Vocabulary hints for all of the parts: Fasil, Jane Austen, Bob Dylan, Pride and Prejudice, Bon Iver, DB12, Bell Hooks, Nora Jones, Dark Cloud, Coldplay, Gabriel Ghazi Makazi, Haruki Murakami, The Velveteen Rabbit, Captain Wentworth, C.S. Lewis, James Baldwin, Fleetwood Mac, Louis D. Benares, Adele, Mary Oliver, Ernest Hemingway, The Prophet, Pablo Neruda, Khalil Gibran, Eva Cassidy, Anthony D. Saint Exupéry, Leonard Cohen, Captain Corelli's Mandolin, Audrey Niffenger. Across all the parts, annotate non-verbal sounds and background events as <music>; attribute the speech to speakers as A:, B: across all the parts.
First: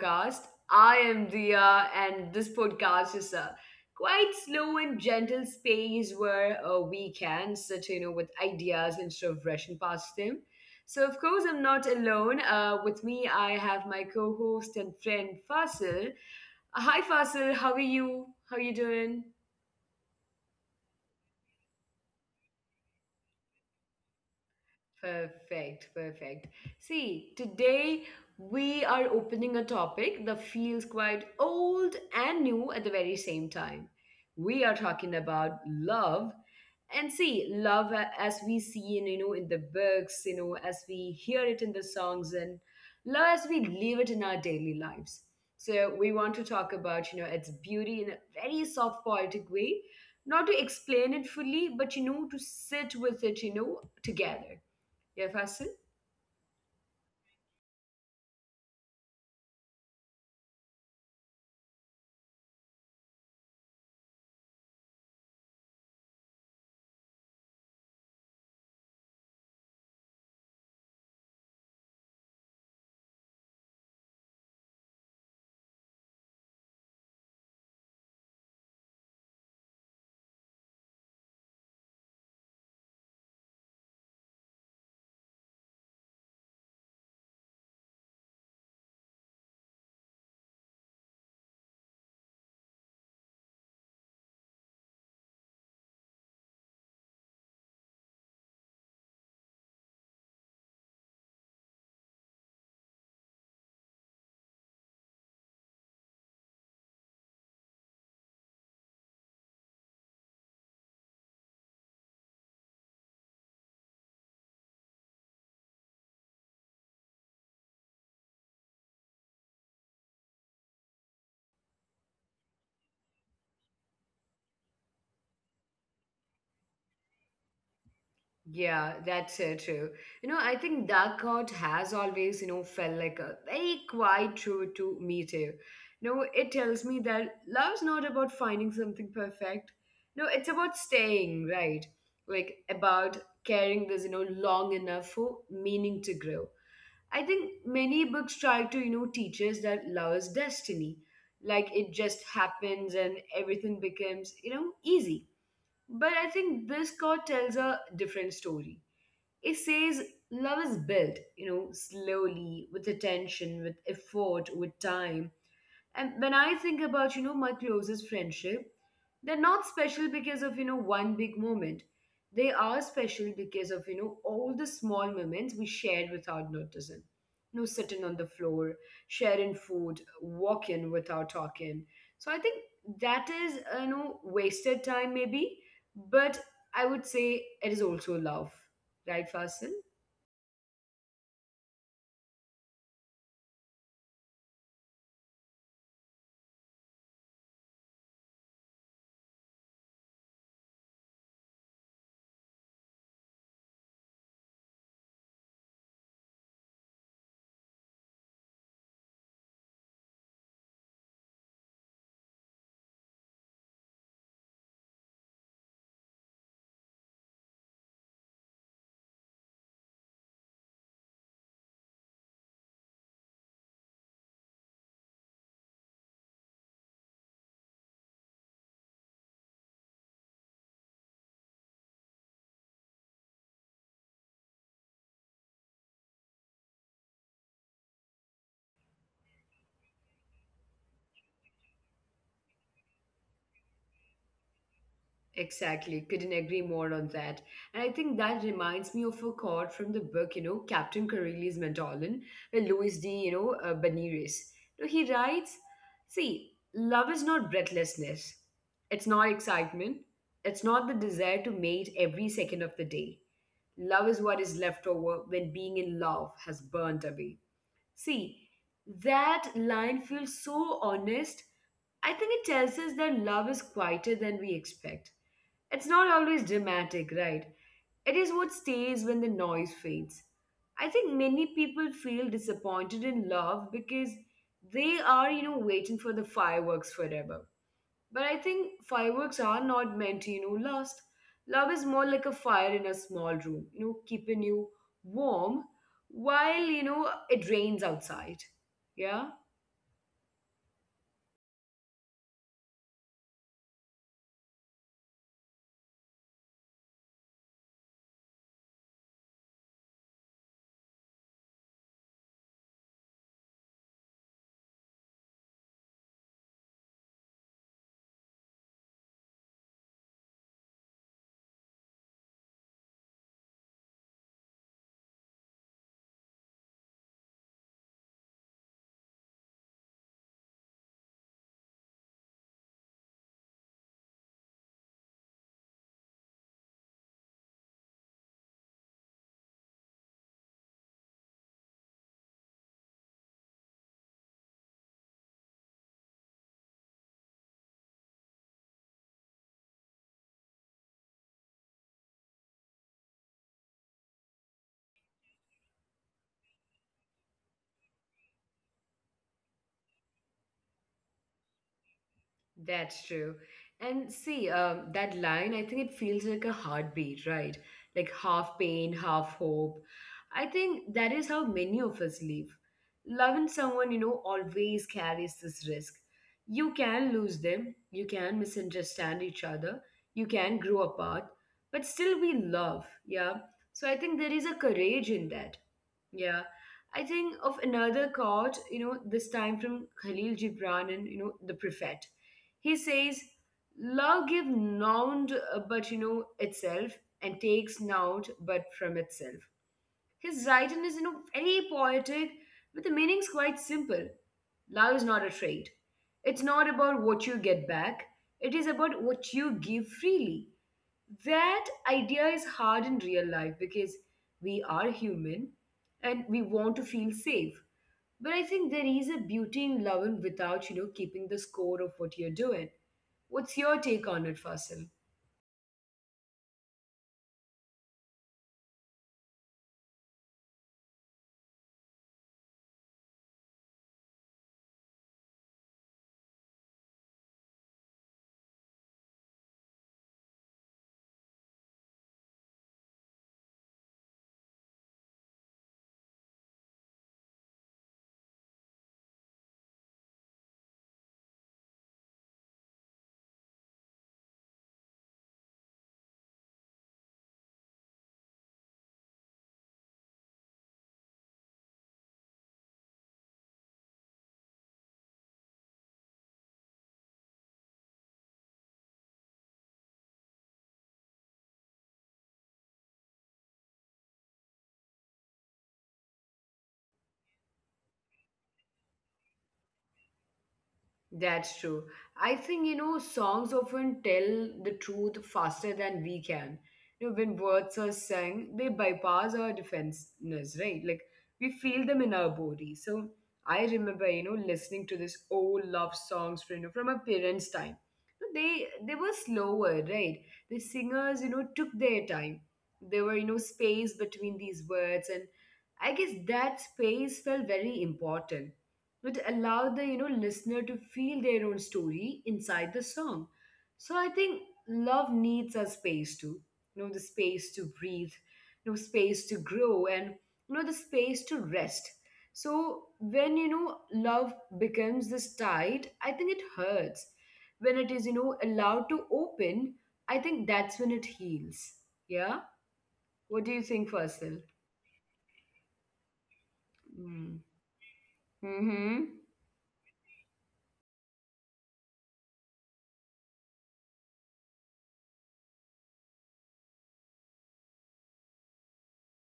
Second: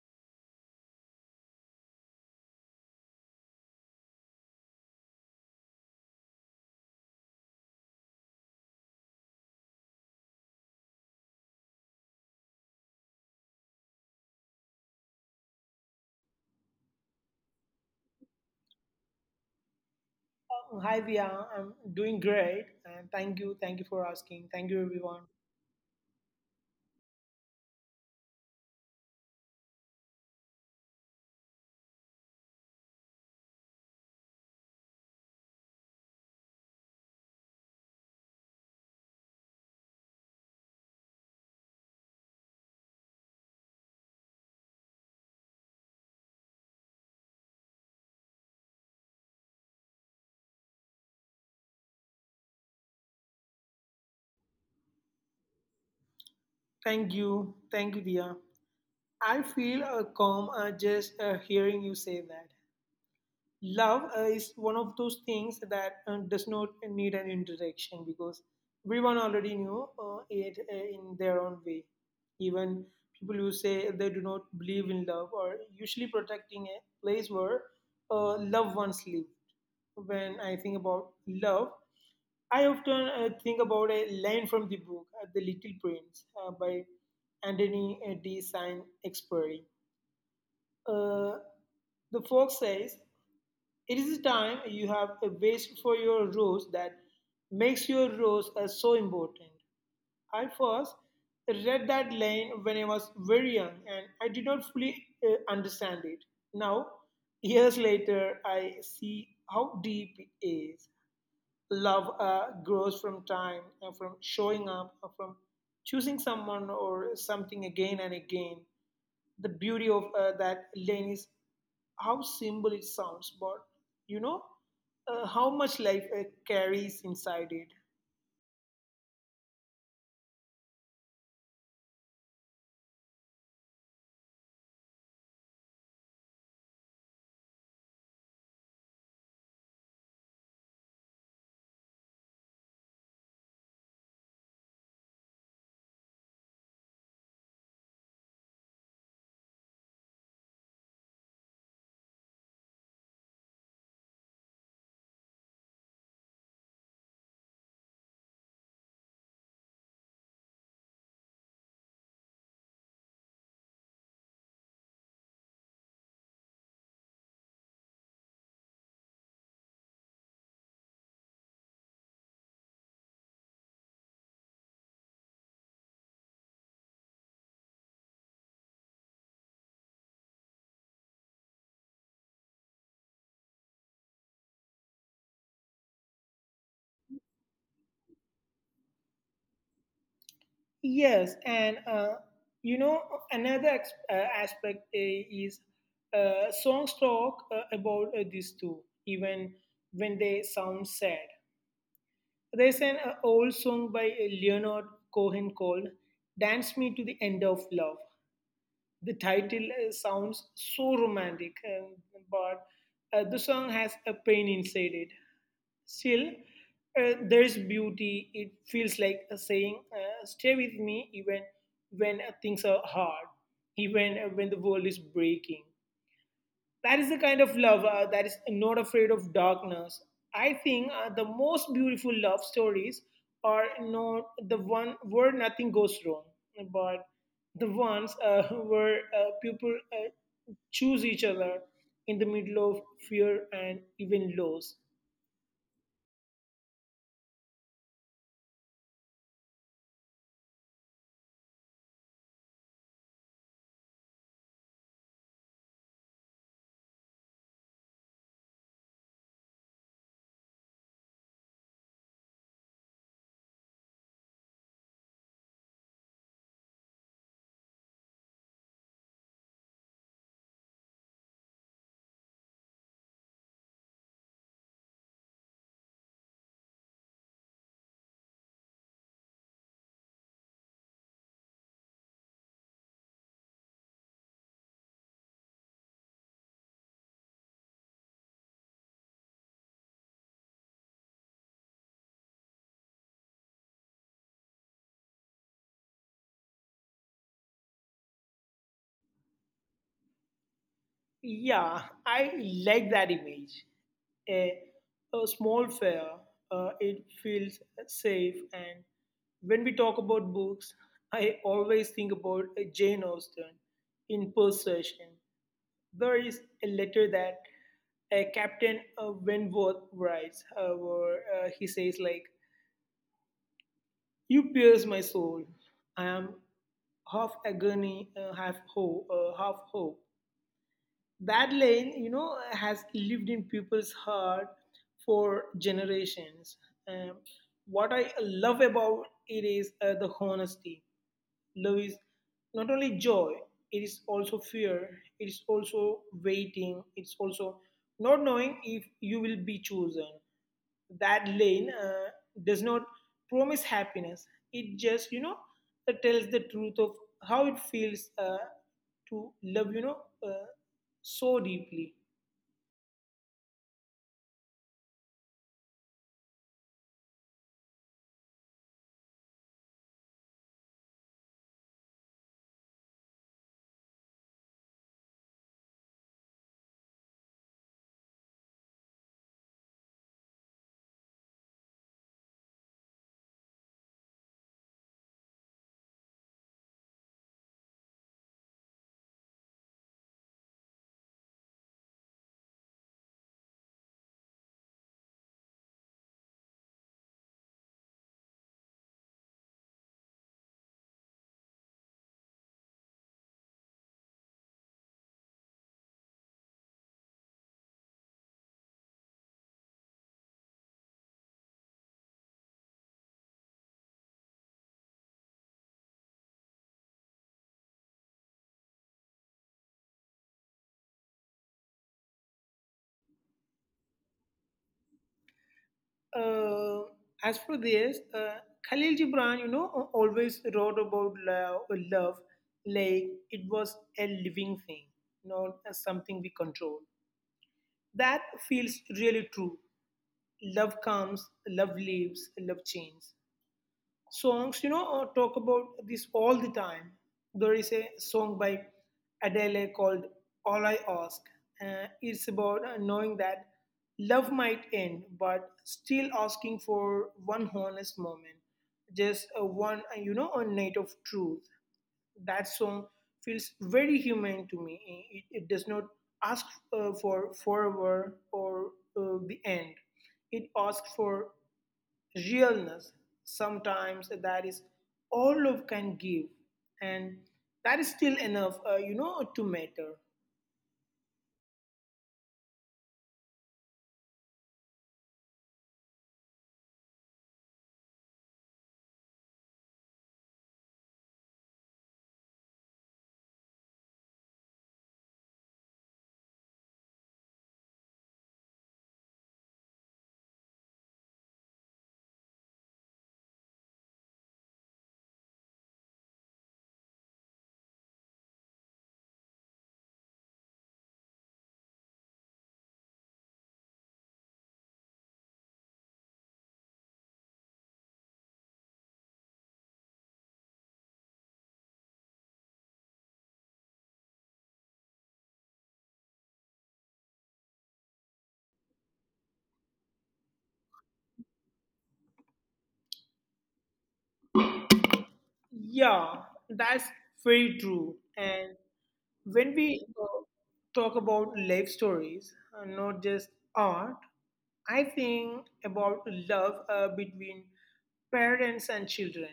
A: podcast. I am Dia, and this podcast is a quite slow and gentle space where we can sit with ideas instead of rushing past them. So, of course, I'm not alone. With me, I have my co-host and friend Fasil. Hi, Fasil. How are you? How are you doing?
B: Oh, hi Via, I'm doing great, and thank you for asking. Thank you everyone.
A: Perfect, perfect. See, today we are opening a topic that feels quite old and new at the very same time. We are talking about love. And see, love as we see in the books, as we hear it in the songs and love as we live it in our daily lives. So we want to talk about its beauty in a very soft poetic way, not to explain it fully, but to sit with it, together. Yeah, Fasil?
B: Thank you, thank you, Dia. I feel calm, just hearing you say that. Love is one of those things that does not need an introduction, because everyone already knew it in their own way. Even people who say they do not believe in love are usually protecting a place where loved ones live. When I think about love, I often think about a line from the book, The Little Prince, by Anthony D. Saint Exupéry. Uh, the fox says, "It is time you have a base for your rose that makes your rose so important." I first read that line when I was very young, and I did not fully understand it. Now, years later, I see how deep it is. Love grows from time and from showing up, from choosing someone or something again and again. The beauty of that lane is how simple it sounds, but, you know, how much life carries inside it.
A: Yeah, that's true. I think Dark Cloud has always felt like a very quiet truth to me too. It tells me that love's not about finding something perfect. No, it's about staying, right? Like about carrying this long enough for meaning to grow. I think many books try to teach us that love is destiny. Like it just happens and everything becomes easy. But I think this card tells a different story. It says love is built slowly, with attention, with effort, with time. And when I think about my closest friendship, they're not special because of one big moment. They are special because of all the small moments we shared without noticing. Sitting on the floor, sharing food, walking without talking. So I think that is wasted time maybe, but I would say it is also love. Right, Fasil?
B: Yes, and, you know, another aspect is, songs talk about this too, even when they sound sad. There's an old song by Leonard Cohen called Dance Me to the End of Love. The title sounds so romantic, but the song has a pain inside it. Still, there's beauty. It feels like a saying, "Stay with me even when things are hard, even when the world is breaking." That is the kind of love that is not afraid of darkness. I think the most beautiful love stories are not the one where nothing goes wrong, but the ones <laughs> where people choose each other in the middle of fear and even loss.
A: Exactly. Couldn't agree more on that. And I think that reminds me of a quote from the book, Captain Corelli's Mandolin, by Louis D. Benares. So he writes, "See, love is not breathlessness. It's not excitement. It's not the desire to mate every second of the day. Love is what is left over when being in love has burned away." See, that line feels so honest. I think it tells us that love is quieter than we expect. It's not always dramatic, right? It is what stays when the noise fades. I think many people feel disappointed in love because they are waiting for the fireworks forever. But I think fireworks are not meant to last. Love is more like a fire in a small room, keeping you warm while it rains outside. Yeah?
B: Yeah, I like that image. A, a small fair, it feels safe. And when we talk about books, I always think about Jane Austen in Possession. There is a letter that Captain Wentworth writes, where he says, like, "You pierce my soul. I am half agony, half hope. That lane, you know, has lived in people's heart for generations. um, what I love about it is the honesty. Love is not only joy, it is also fear, it is also waiting, it's also not knowing if you will be chosen. That lane does not promise happiness, it just, you know, tells the truth of how it feels to love, you know, uh, so deeply.
A: That's true. And see, that line, I think it feels like a heartbeat, right? Like half pain, half hope. I think that is how many of us live. Loving someone always carries this risk. You can lose them, you can misunderstand each other, you can grow apart, but still we love, yeah? So I think there is a courage in that. Yeah. I think of another quote, this time from Khalil Gibran and The Prophet. He says, Love give nought but itself and takes nought but from itself. His writing is very poetic, but the meaning is quite simple. Love is not a trade. It's not about what you get back. It is about what you give freely. That idea is hard in real life because we are human and we want to feel safe. But I think there is a beauty in loving without keeping the score of what you're doing. What's your take on it, Fasil?
B: uh, as for this, Khalil Gibran, you know, always wrote about love, like it was a living thing, not as something we control. That feels really true. Love comes, love leaves, love changes. Songs, you know, talk about this all the time. There is a song by Adele called All I Ask. It's about knowing that love might end but still asking for one honest moment, just one, you know, a night of truth. That song feels very human to me. It does not ask for forever or the end, it asks for realness. Sometimes that is all love can give. And that is still enough, you know, to matter.
A: That's true. I think songs often tell the truth faster than we can. When words are sung, they bypass our defenses, right? Like we feel them in our body. So I remember listening to this old love songs from my parents' time. They were slower, right? The singers took their time. There were space between these words, and I guess that space felt very important would allow the listener to feel their own story inside the song. So I think love needs a space to the space to breathe, space to grow, and the space to rest. So when love becomes this tight, I think it hurts when it is allowed to open. I think that's when it heals. Yeah. What do you think, Faisal?
B: Yeah, that's
A: Mm.
B: very true. And
A: Hmm.
B: when we talk about life stories, not just art, I think about love between parents and children.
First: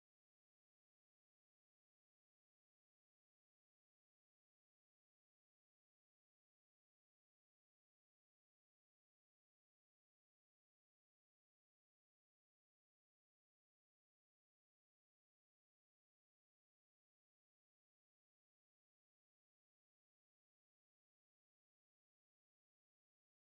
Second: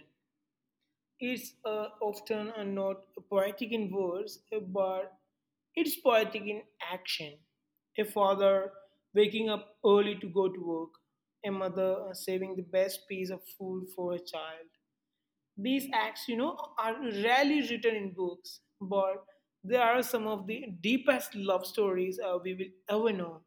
B: It's often not poetic in words, but it's poetic in action. A father waking up early to go to work, a mother saving the best piece of food for a child. These acts, you know, are rarely written in books, but they are some of the deepest love stories we will ever know.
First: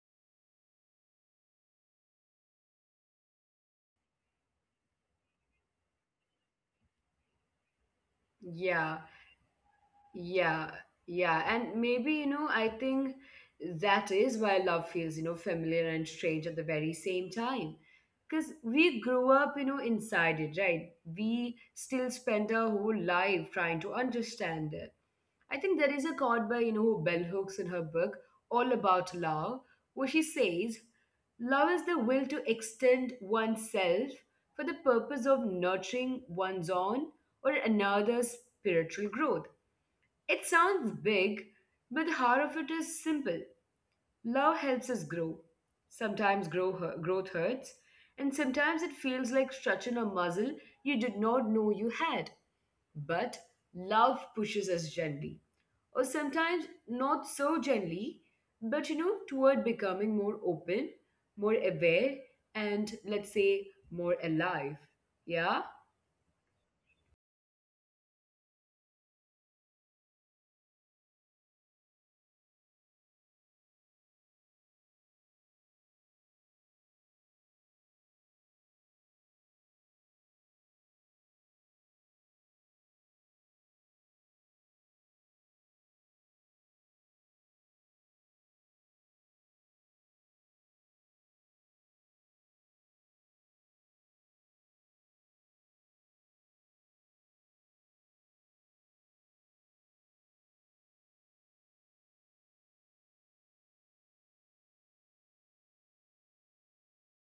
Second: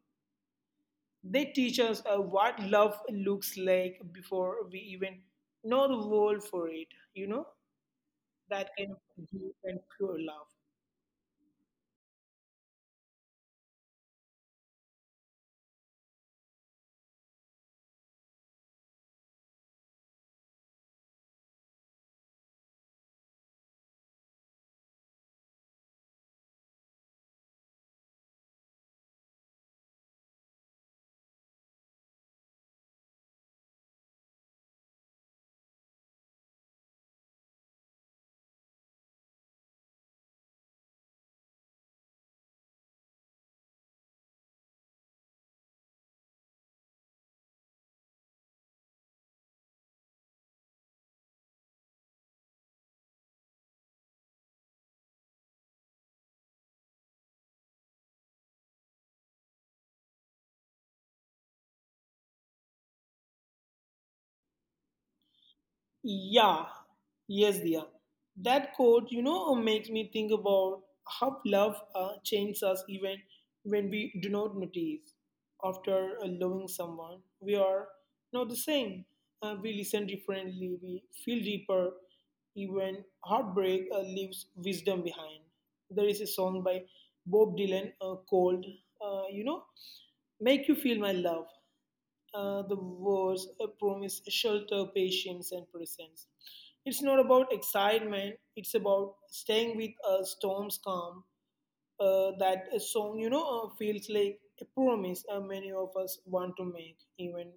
B: They teach us what love looks like before we even know the word for it, you know? That kind
A: Yeah.
B: of deep and pure love.
A: Yeah, yeah. And maybe, I think that is why love feels familiar and strange at the very same time. Because we grew up inside it, right? We still spend our whole life trying to understand it. I think there is a quote by Bell Hooks in her book, All About Love, where she says, Love is the will to extend oneself for the purpose of nurturing one's own or another's spiritual growth. It sounds big, but the heart of it is simple. Love helps us grow. Sometimes growth hurts, and sometimes it feels like stretching a muscle you did not know you had. But love pushes us gently, or sometimes not so gently, but toward becoming more open, more aware, and let's say more alive. Yeah?
B: Yeah, yes, dear. That quote, you know, makes me think about how love changes us even when we do not notice. After loving someone, we are not the same. We listen differently, we feel deeper. Even heartbreak leaves wisdom behind. There is a song by Bob Dylan called, you know, Make You Feel My Love. The wars promise shelter, patience, and presence. It's not about excitement, it's about staying with a storm's calm. That a song, you know, feels like a promise many of us want to make, even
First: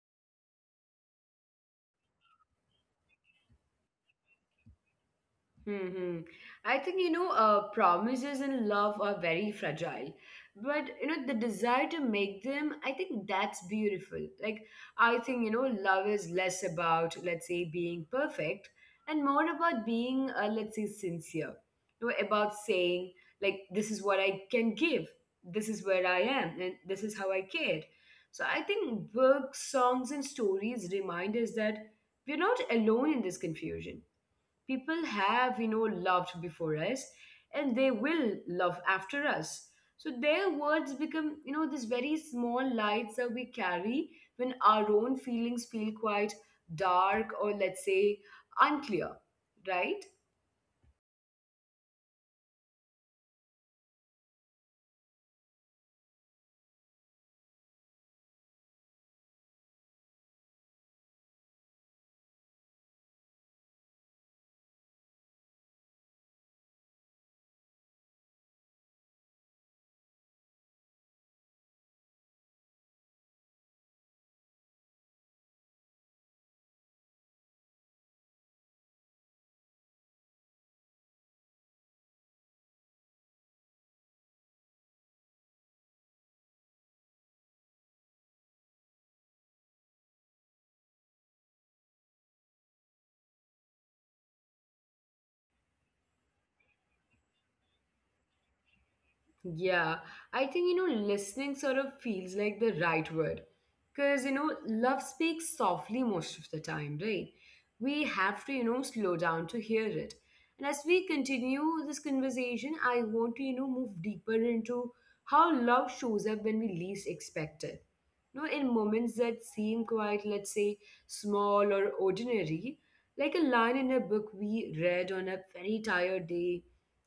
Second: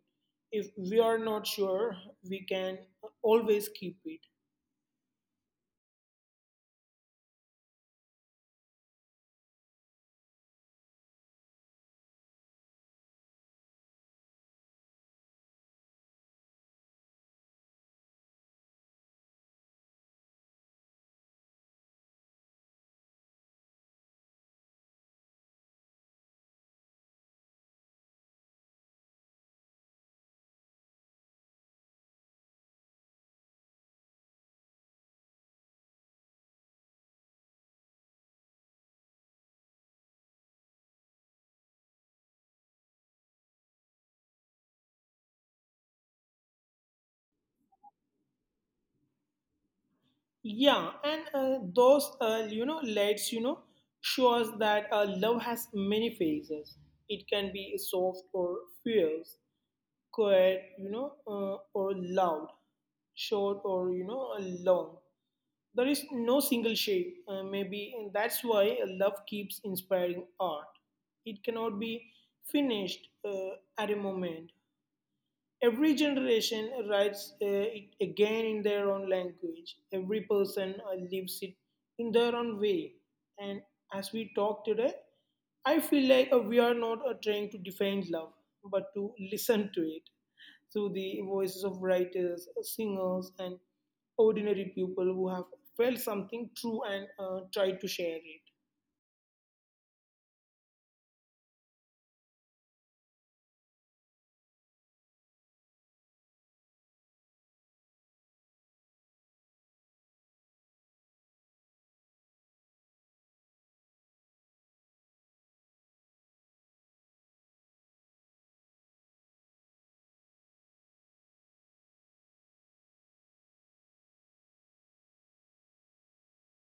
B: if we are not sure we can always keep it.
A: Hmm. I think promises in love are very fragile, but the desire to make them. I think that's beautiful. Like I think love is less about let's say being perfect and more about being let's say sincere. About saying like this is what I can give, this is where I am, and this is how I cared. So I think books, songs, and stories remind us that we're not alone in this confusion. People have loved before us, and they will love after us, so their words become these very small lights that we carry when our own feelings feel quite dark or let's say unclear, right?
B: Yeah, and those, you know, lights, you know, show us that love has many phases. It can be soft or fierce, quiet, you know, or loud, short or, you know, long. There is no single shape. Maybe, and that's why love keeps inspiring art. It cannot be finished at a moment. Every generation writes it again in their own language. Every person lives it in their own way. And as we talk today, I feel like we are not trying to define love, but to listen to it through the voices of writers, singers, and ordinary people who have felt something true and tried to share it.
A: Yeah, I think listening sort of feels like the right word because love speaks softly most of the time, right? We have to slow down to hear it. And as we continue this conversation, I want to move deeper into how love shows up when we least expect it. In moments that seem quite, let's say, small or ordinary, like a line in a book we read on a very tired day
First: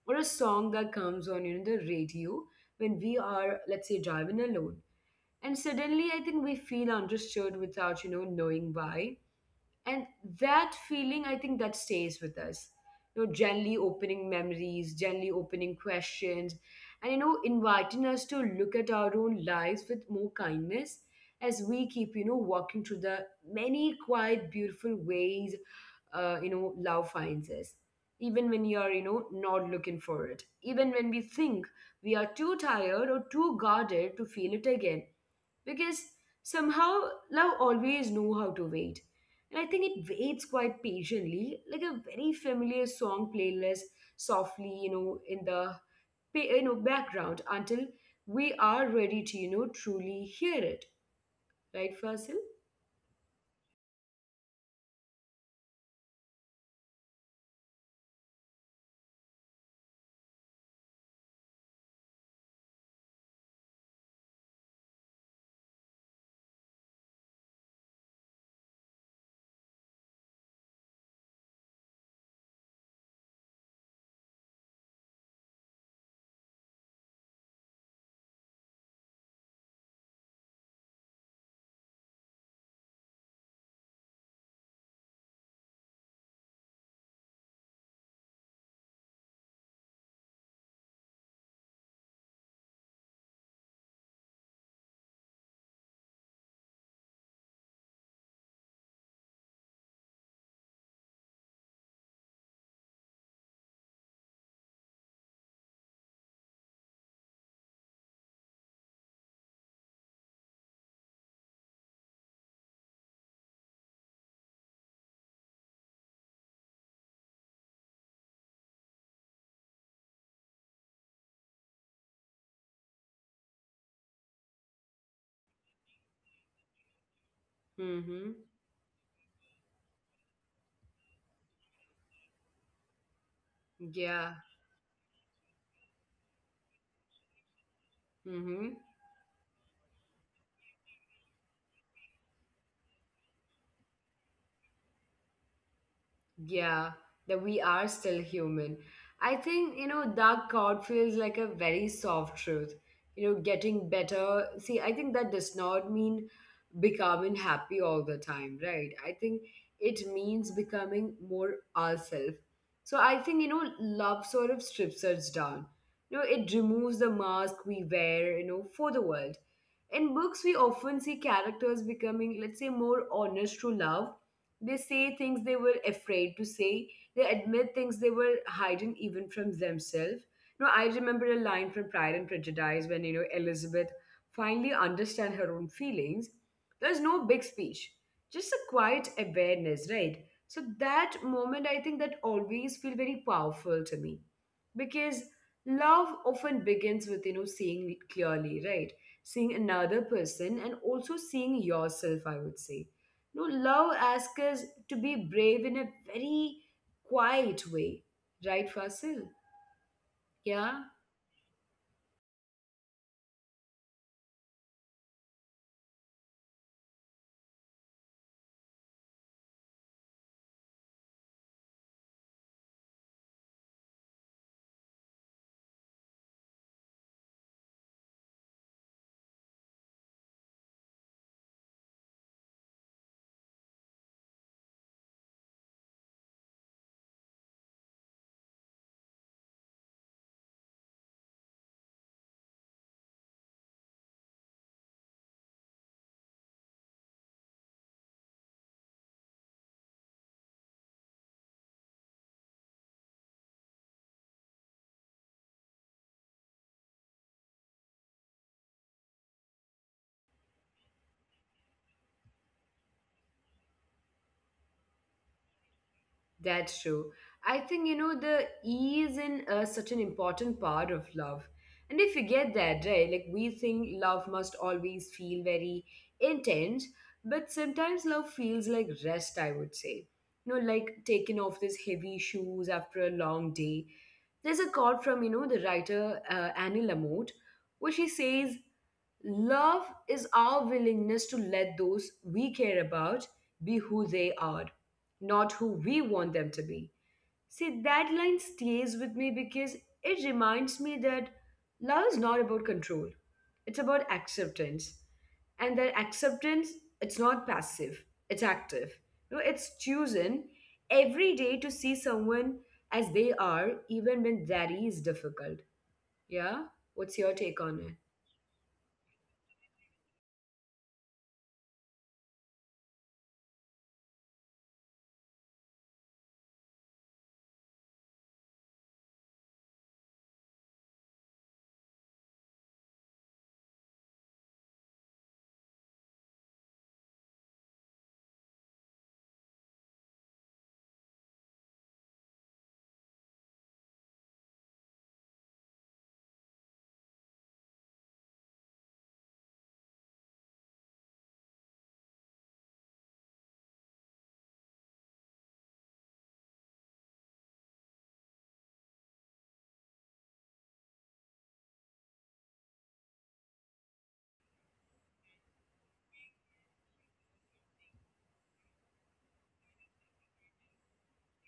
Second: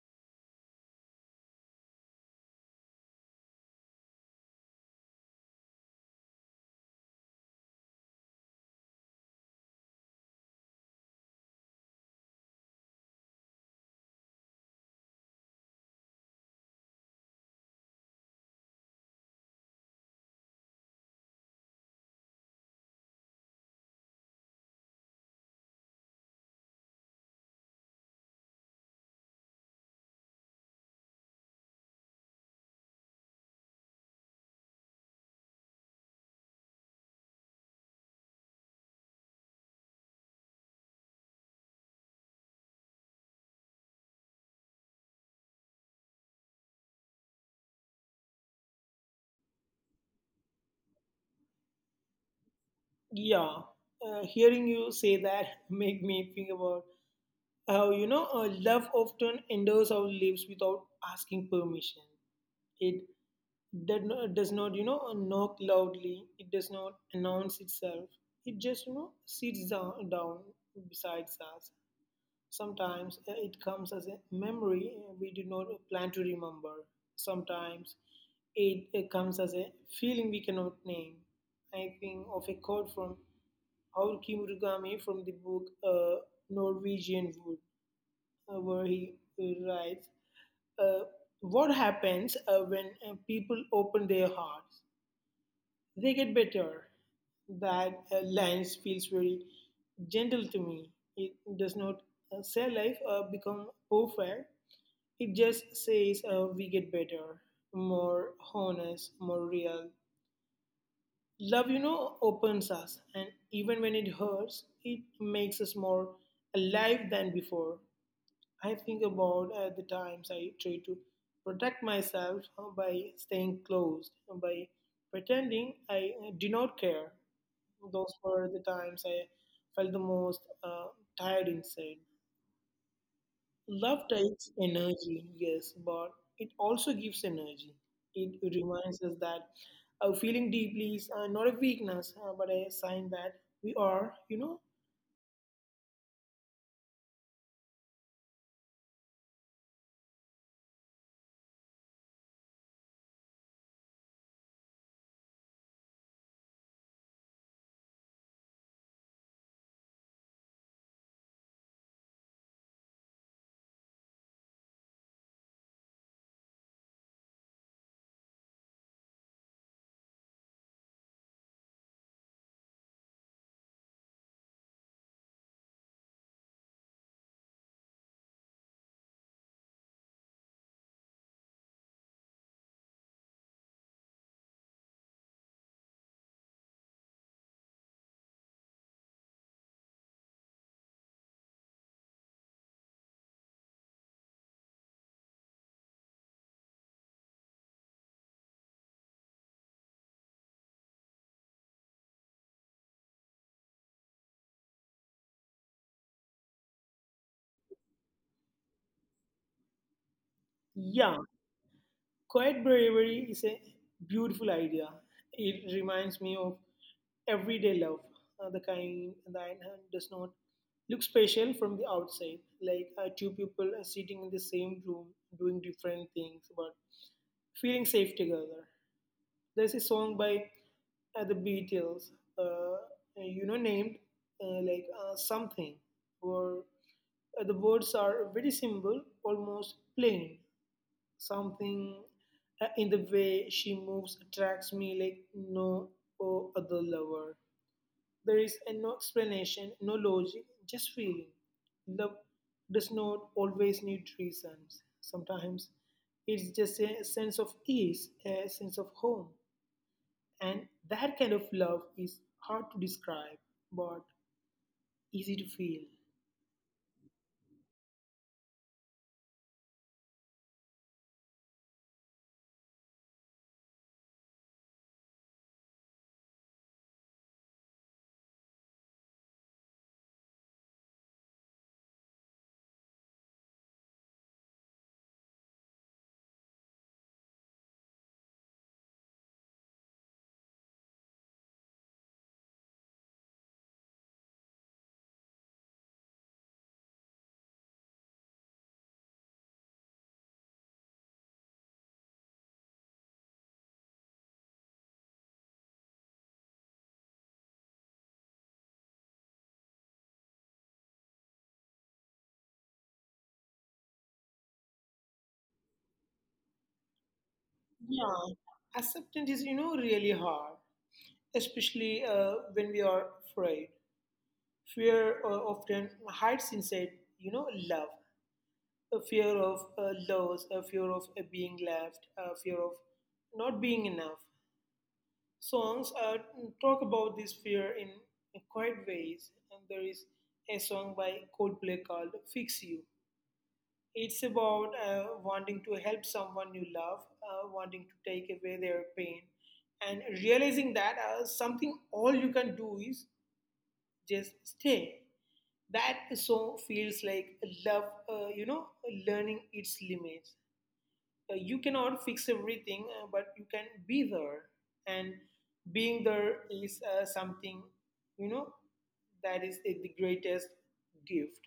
A: or a song that comes on the radio when we are let's say driving alone, and suddenly I think we feel understood without knowing why. And that feeling, I think that stays with us, gently opening memories, gently opening questions, and inviting us to look at our own lives with more kindness as we keep walking through the many quiet beautiful ways love finds us even when you are not looking for it, even when we think we are too tired or too guarded to feel it again, because somehow love always know how to wait. And I think it waits quite patiently, like a very familiar song playlist softly in the background until we are ready to truly hear it, right, Fasil?
B: Yeah, hearing you say that <laughs> make me think about. You know, love often enters our lives without asking permission. It did not, does not, you know, knock loudly. It does not announce itself. It just, you know, sits down beside us. Sometimes it comes as a memory we did not plan to remember. Sometimes it comes as a feeling we cannot name. I think of a quote from Aul Murakami from the book, Norwegian Wood, where he writes, uh, "What happens when people open their hearts? They get better." That line feels very gentle to me. It does not say life become perfect, it just says we get better, more honest, more real. Love, you know, opens us, and even when it hurts, it makes us more alive than before. I think about the times I try to protect myself by staying closed, by pretending I do not care. Those
A: Mm-hmm.
B: were the times I felt the most tired inside. Love
A: Yeah.
B: takes energy, yes, but it also gives energy. It
A: Mm-hmm.
B: reminds us that feeling deeply is not a weakness, but a sign that we are, you know,
A: Yeah, that we are still human. I think Dark Cloud feels like a very soft truth. Getting better. See, I think that does not mean becoming happy all the time, right? I think it means becoming more ourselves. So I think love sort of strips us down. It removes the mask we wear for the world. In books, we often see characters becoming, let's say, more honest to love. They say things they were afraid to say. They admit things they were hiding even from themselves. I remember a line from Pride and Prejudice when Elizabeth finally understands her own feelings. There's no big speech, just a quiet awareness, right? So that moment, I think that always feel very powerful to me because love often begins with seeing clearly, right? Seeing another person and also seeing yourself, I would say, no, love asks us to be brave in a very quiet way, right, Fasil? Yeah.
B: young. Quiet bravery is a beautiful idea. It reminds me of everyday love, the kind that does not look special from the outside, like two people are sitting in the same room doing different things but feeling safe together. There's a song by the Beatles, uh, you know, named like something, or the words are very simple, almost plain, "Something in the way she moves attracts me like no other lover." There is no explanation, no logic, just feeling. Love does not always need reasons. Sometimes it's just a sense of ease, a sense of home. And that kind of love is hard to describe, but easy to feel.
A: That's true. I think the ease in such an important part of love. And if we get that, right? Like, we think love must always feel very intense, but sometimes love feels like rest, I would say. You know, like taking off these heavy shoes after a long day. There's a quote from, you know, the writer Annie Lamott, where she says, love is our willingness to let those we care about be who they are, not who we want them to be. See, that line stays with me because it reminds me that love is not about control, it's about acceptance. And that acceptance, it's not passive, it's active. You know, it's choosing every day to see someone as they are, even when that is difficult. Yeah? What's your take on it?
B: Yeah, acceptance is, you know, really hard, especially when we are afraid. Fear often hides inside, you know, love. A fear of loss, a fear of being left, a fear of not being enough. Songs talk about this fear in quiet ways. And there is a song by Coldplay called "Fix You." It's about wanting to help someone you love, wanting to take away their pain, and realizing that something all you can do is just stay. That song feels like love, you know, learning its limits. You cannot fix everything, but you can be there. And being there is something, you know, that is the greatest gift.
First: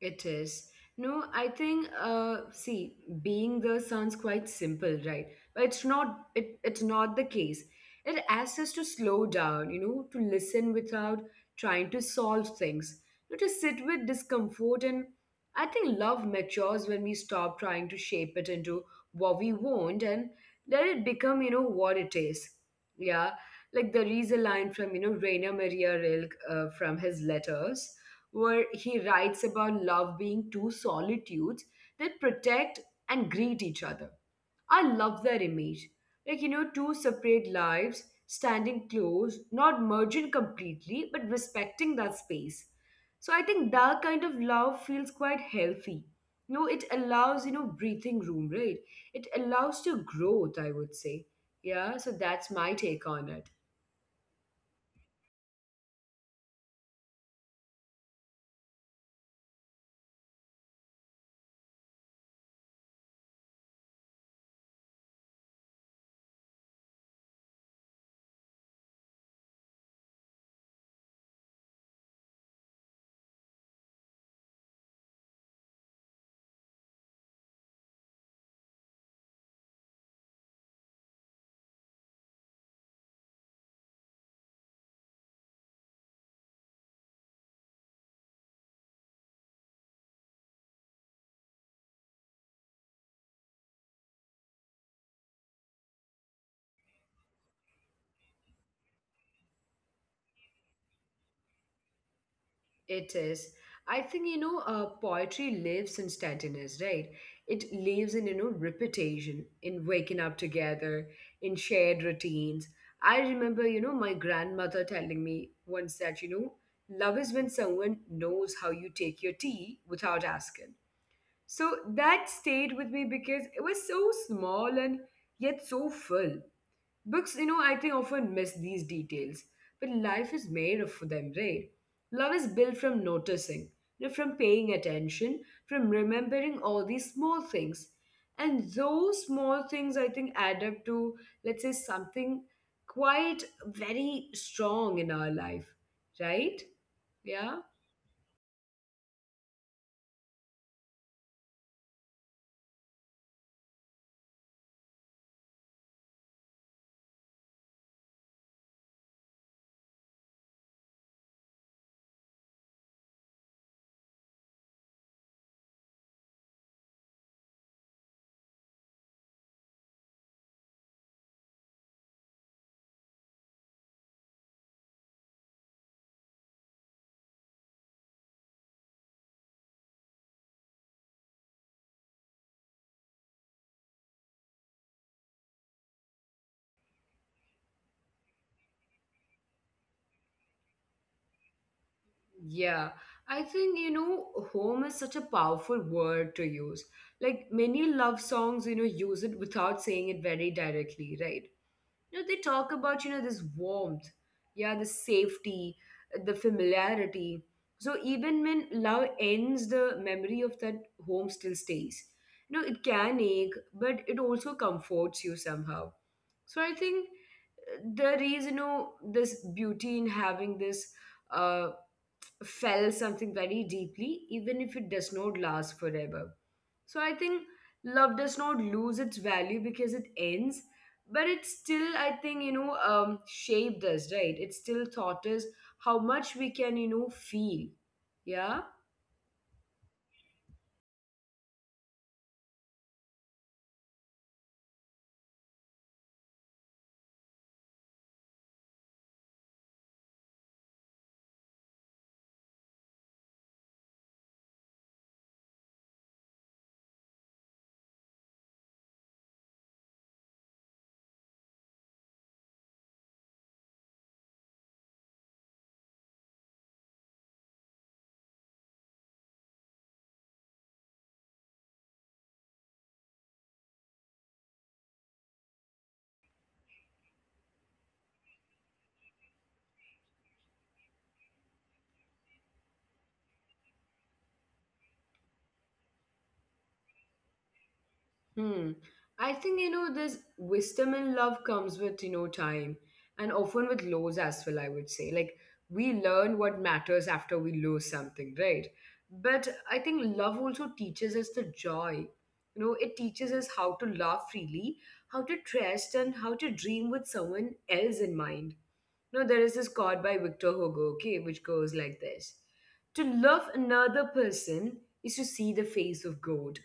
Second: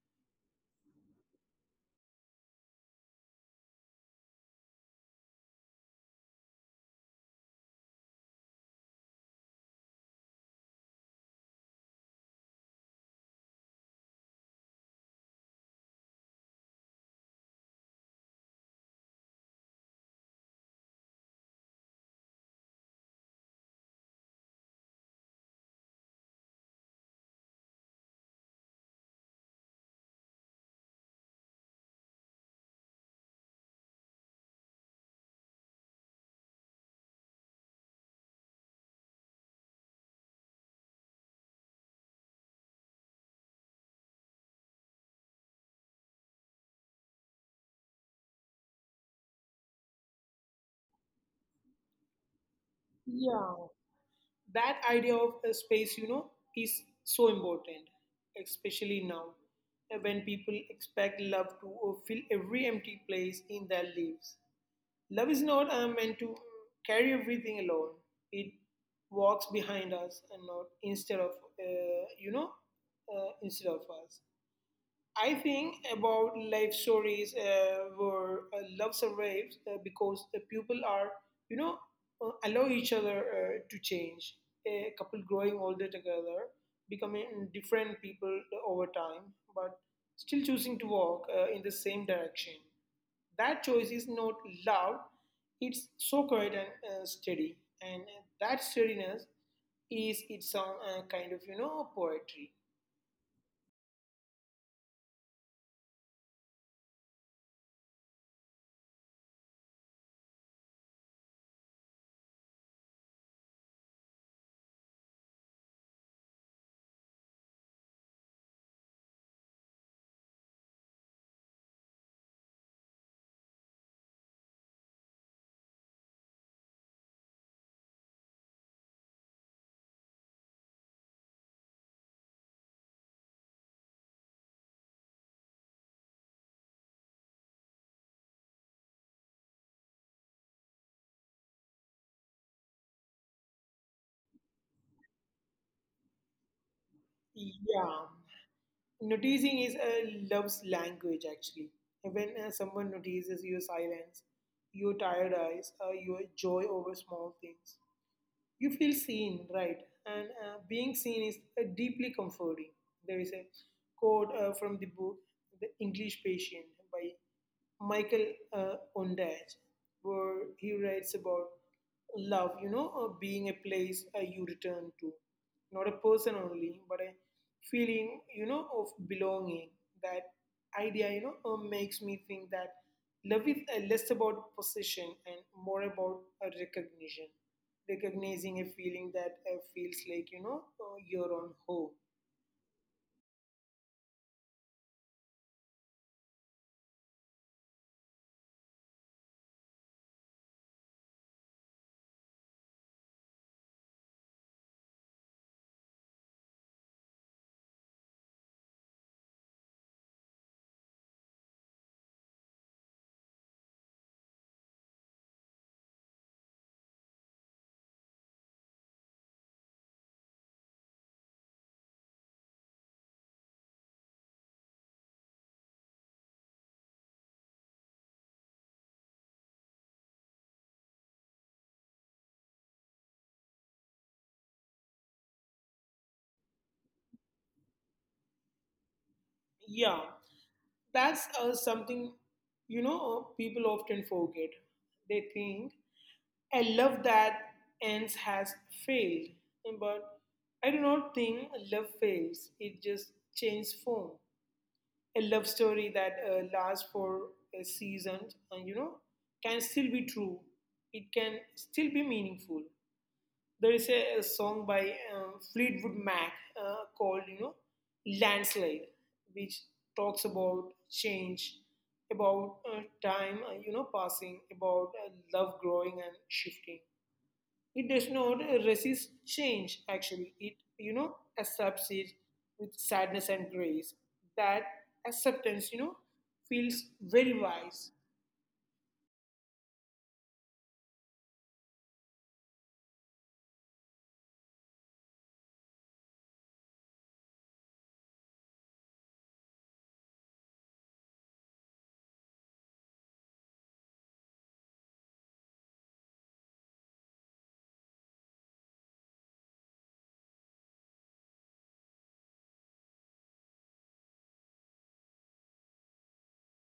A: It is. No, I think see, being the sounds quite simple, right? But it's not, it's not the case. It asks us to slow down, you know, to listen without trying to solve things, you know, to sit with discomfort. And I think love matures when we stop trying to shape it into what we want and let it become, you know, what it is. Yeah. Like there is a line from, you know, Rainer Maria Rilke, from his letters, where he writes about love being two solitudes that protect and greet each other. I love that image. Like, you know, two separate lives standing close, not merging completely, but respecting that space. So I think that kind of love feels quite healthy. You know, it allows, you know, breathing room, right? It allows to growth, I would say. Yeah, so that's my take on
B: Yeah.
A: it.
B: That idea of a space, you know, is so important, especially now when people expect love to fill every empty place in their lives. Love is not meant to carry everything alone. It walks behind us and not uh, you know, instead of us. I think about life stories where love survives because the people are, you know, allow each other to change. A couple growing older together, becoming different people over time, but still choosing to walk in the same direction. That choice is not loud, it's so quiet and steady. And that steadiness is its own kind of, you know, poetry.
A: It is. I think, you know, poetry lives in steadiness, right? It lives in, you know, repetition, in waking up together, in shared routines. I remember, you know, my grandmother telling me once that, you know, love is when someone knows how you take your tea without asking. So that stayed with me because it was so small and yet so full. Books, you know, I think often miss these details, but life is made of them, right? Love is built from noticing, you know, from paying attention, from remembering all these small things. And those small things, I think, add up to, let's say, something quite very strong in our life, right? Yeah?
B: Yeah, noticing is a love's language, actually. When someone notices your silence, your tired eyes, your joy over small things, you feel seen, right? And being seen is deeply comforting. There is a quote from the book The English Patient by Michael Ondaatje, where he writes about love, being a place you return to, not a person only, but a feeling, of belonging. That idea, makes me think that love is less about possession and more about recognition. Recognizing a feeling that feels like, your own home.
A: Yeah, I think, you know, home is such a powerful word to use. Like, many love songs, you know, use it without saying it very directly, right? You know, they talk about, you know, this warmth, yeah, the safety, the familiarity. So even when love ends, the memory of that home still stays. You know, it can ache, but it also comforts you somehow. So I think there is, you know, this beauty in having this uh, felt something very deeply, even if it does not last forever. So I think love does not lose its value because it ends, but it still, I think, you know, shaped us, right? It still taught us how much we can, you know, feel. Yeah.
B: Yeah, that's something, people often forget. They think I love that ends has failed, but I do not think love fails. It just changes form. A love story that lasts for a season, and can still be true. It can still be meaningful. There is a song by Fleetwood Mac called, Landslide, which talks about change, about time, passing, about love growing and shifting. It does not resist change, actually. It, accepts it with sadness and grace. That acceptance, feels very wise.
A: Hmm. I think, you know, this wisdom and love comes with, you know, time, and often with lows as well, I would say. Like, we learn what matters after we lose something, right? But I think love also teaches us the joy. You know, it teaches us how to love freely, how to trust, and how to dream with someone else in mind. You know, there is this quote by Victor Hugo, okay, which goes like this: to love another person is to see the face of God.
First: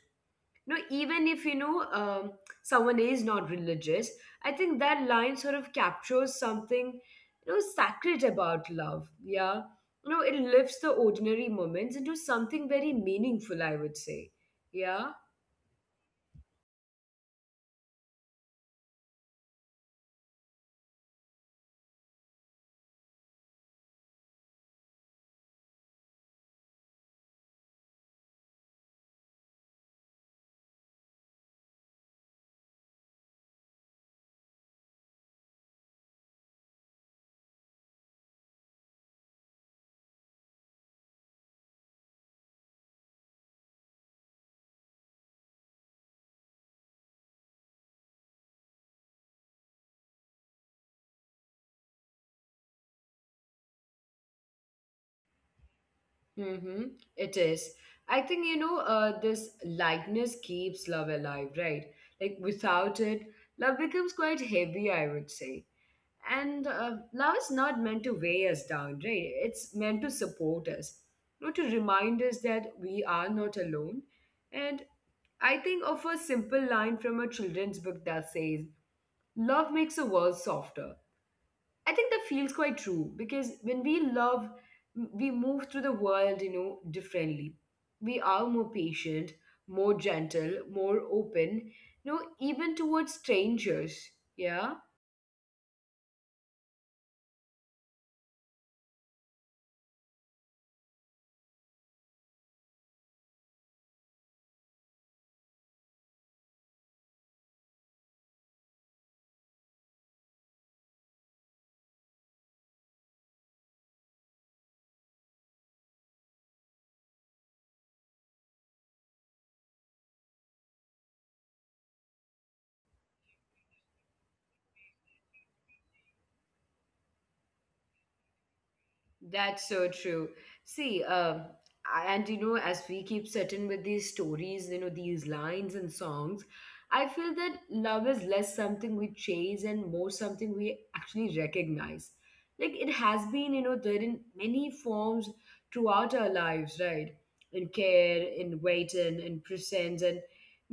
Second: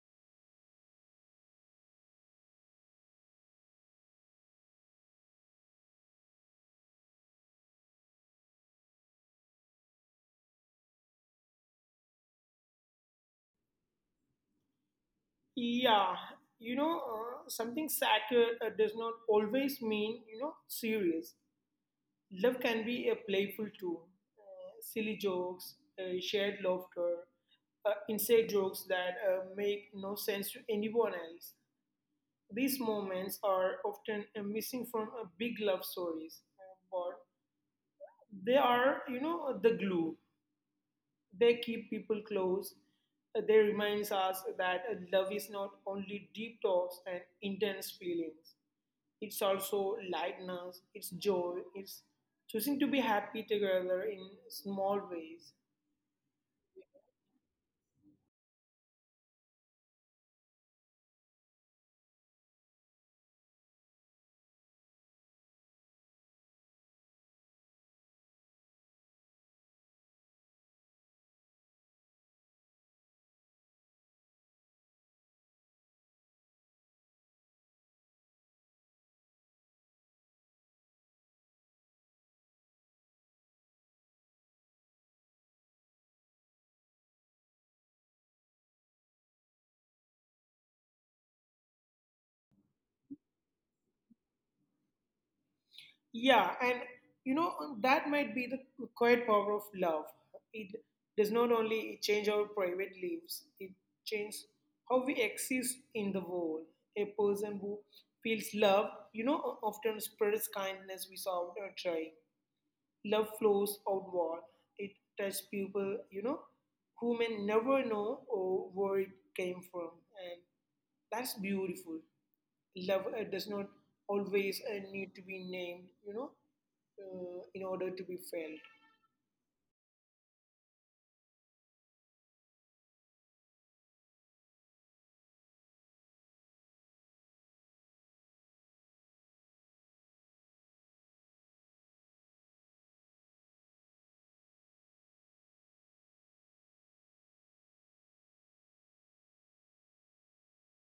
A: No, even if, you know, someone is not religious, I think that line sort of captures something, you know, sacred about love, yeah. You know, it lifts the ordinary moments into something very meaningful, I would say. Yeah.
B: Yeah, something sacred does not always mean, serious. Love can be a playful too. Silly jokes, shared laughter, inside jokes that make no sense to anyone else. These moments are often missing from big love stories, but they are, the glue. They keep people close. They reminds us that love is not only deep talks and intense feelings. It's also lightness. It's joy. It's choosing to be happy together in small ways.
A: Mm-hmm. It is. I think, you know, this lightness keeps love alive, right? Like, without it, love becomes quite heavy, I would say. And love is not meant to weigh us down, right? It's meant to support us, not to remind us that we are not alone. And I think of a simple line from a children's book that says, love makes the world softer. I think that feels quite true because when we love, we move through the world, you know, differently. We are more patient, more gentle, more open, you know, even towards strangers. Yeah.
B: Yeah, and you know that might be the quiet power of love. It does not only change our private lives; it changes how we exist in the world. A person who feels love, often spreads kindness without trying. Love flows outward. It touches people, who may never know or where it came from, and that's beautiful. Love does not always need to be named, in order to be felt.
A: That's so true. See, and you know, as we keep sitting with these stories, you know, these lines and songs, I feel that love is less something we chase and more something we actually recognize. Like, it has been, you know, there in many forms throughout our lives, right? In care, in waiting, in presence. And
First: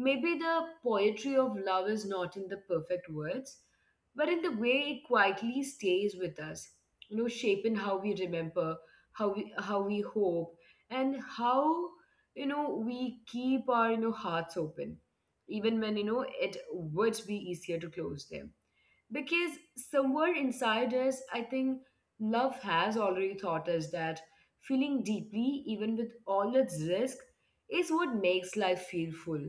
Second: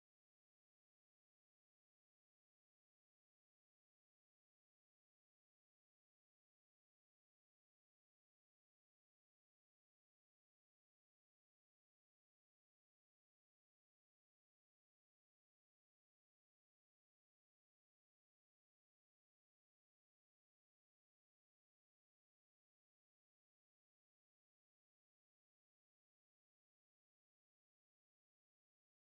A: maybe the poetry of love is not in the perfect words, but in the way it quietly stays with us, you know, shape in how we remember, how we hope, and how, you know, we keep our, you know, hearts open even when, you know, it would be easier to close them. Because somewhere inside us, I think, love has already taught us that feeling deeply, even with all its risk, is what makes life feel full.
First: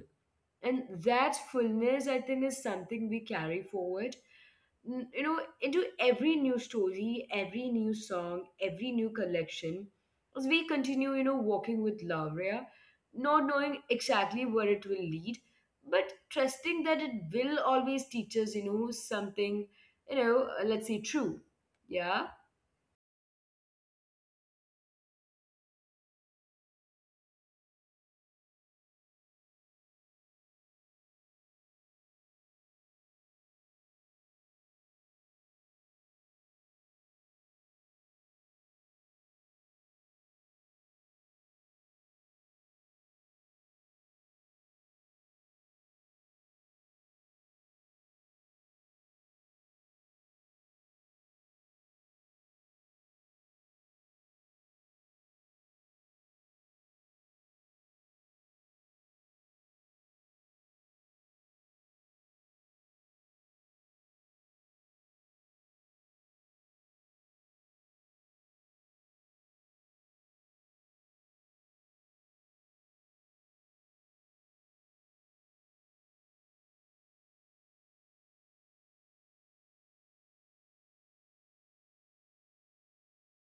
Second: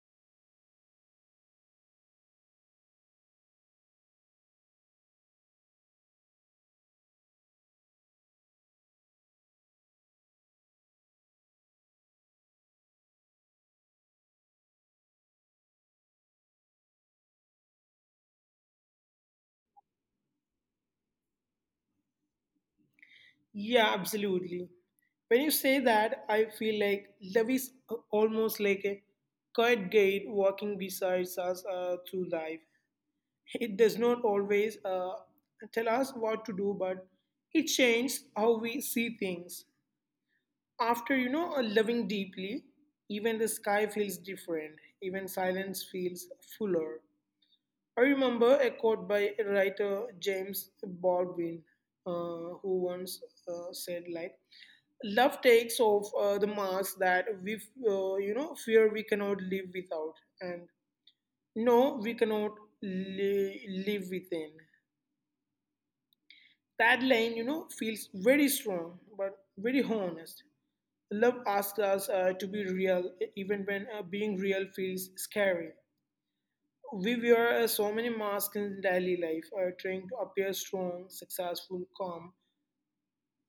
A: And that fullness, I think, is something we carry forward, you know, into every new story, every new song, every new collection, as we continue, you know, walking with love, yeah, not knowing exactly where it will lead, but trusting that it will always teach us, you know, something, you know, let's say true. Yeah.
B: Yeah, absolutely. When you say that, I feel like love is almost like a quiet guide walking beside us through life. It does not always tell us what to do, but it changes how we see things. After loving deeply, even the sky feels different. Even silence feels fuller. I remember a quote by writer James Baldwin, who once said, "Like love takes off the mask that we, fear we cannot live without, and no, we cannot live within." That line, feels very strong but very honest. Love asks us to be real, even when being real feels scary. We wear so many masks in daily life, trying to appear strong, successful, calm.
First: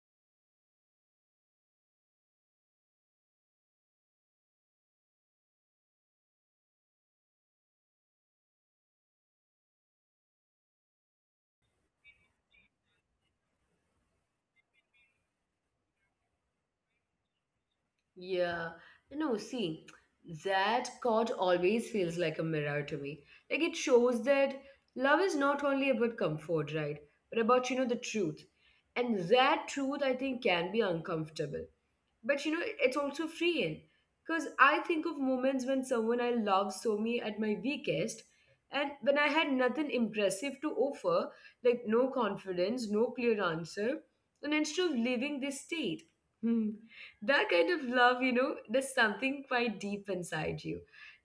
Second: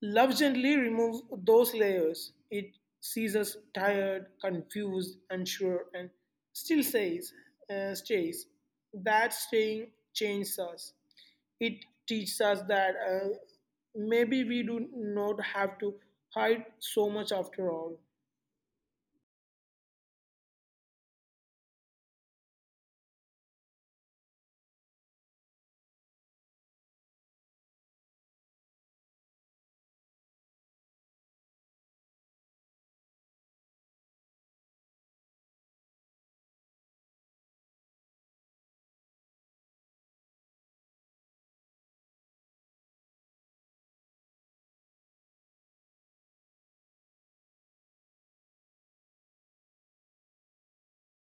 B: Love gently removes those layers. It sees us tired, confused, unsure, and still says, stays. That staying changes us. It teaches us that maybe we do not have to hide so much after all.
A: Yeah, no, see, that quote always feels like a mirror to me. Like, it shows that love is not only about comfort, right? But about, you know, the truth. And that truth, I think, can be uncomfortable, but you know, it's also freeing. Because I think of moments when someone I love saw me at my weakest, and when I had nothing impressive to offer, like no confidence, no clear answer, and instead of leaving this state. Hmm, that kind of love, you know, there's something quite deep inside you.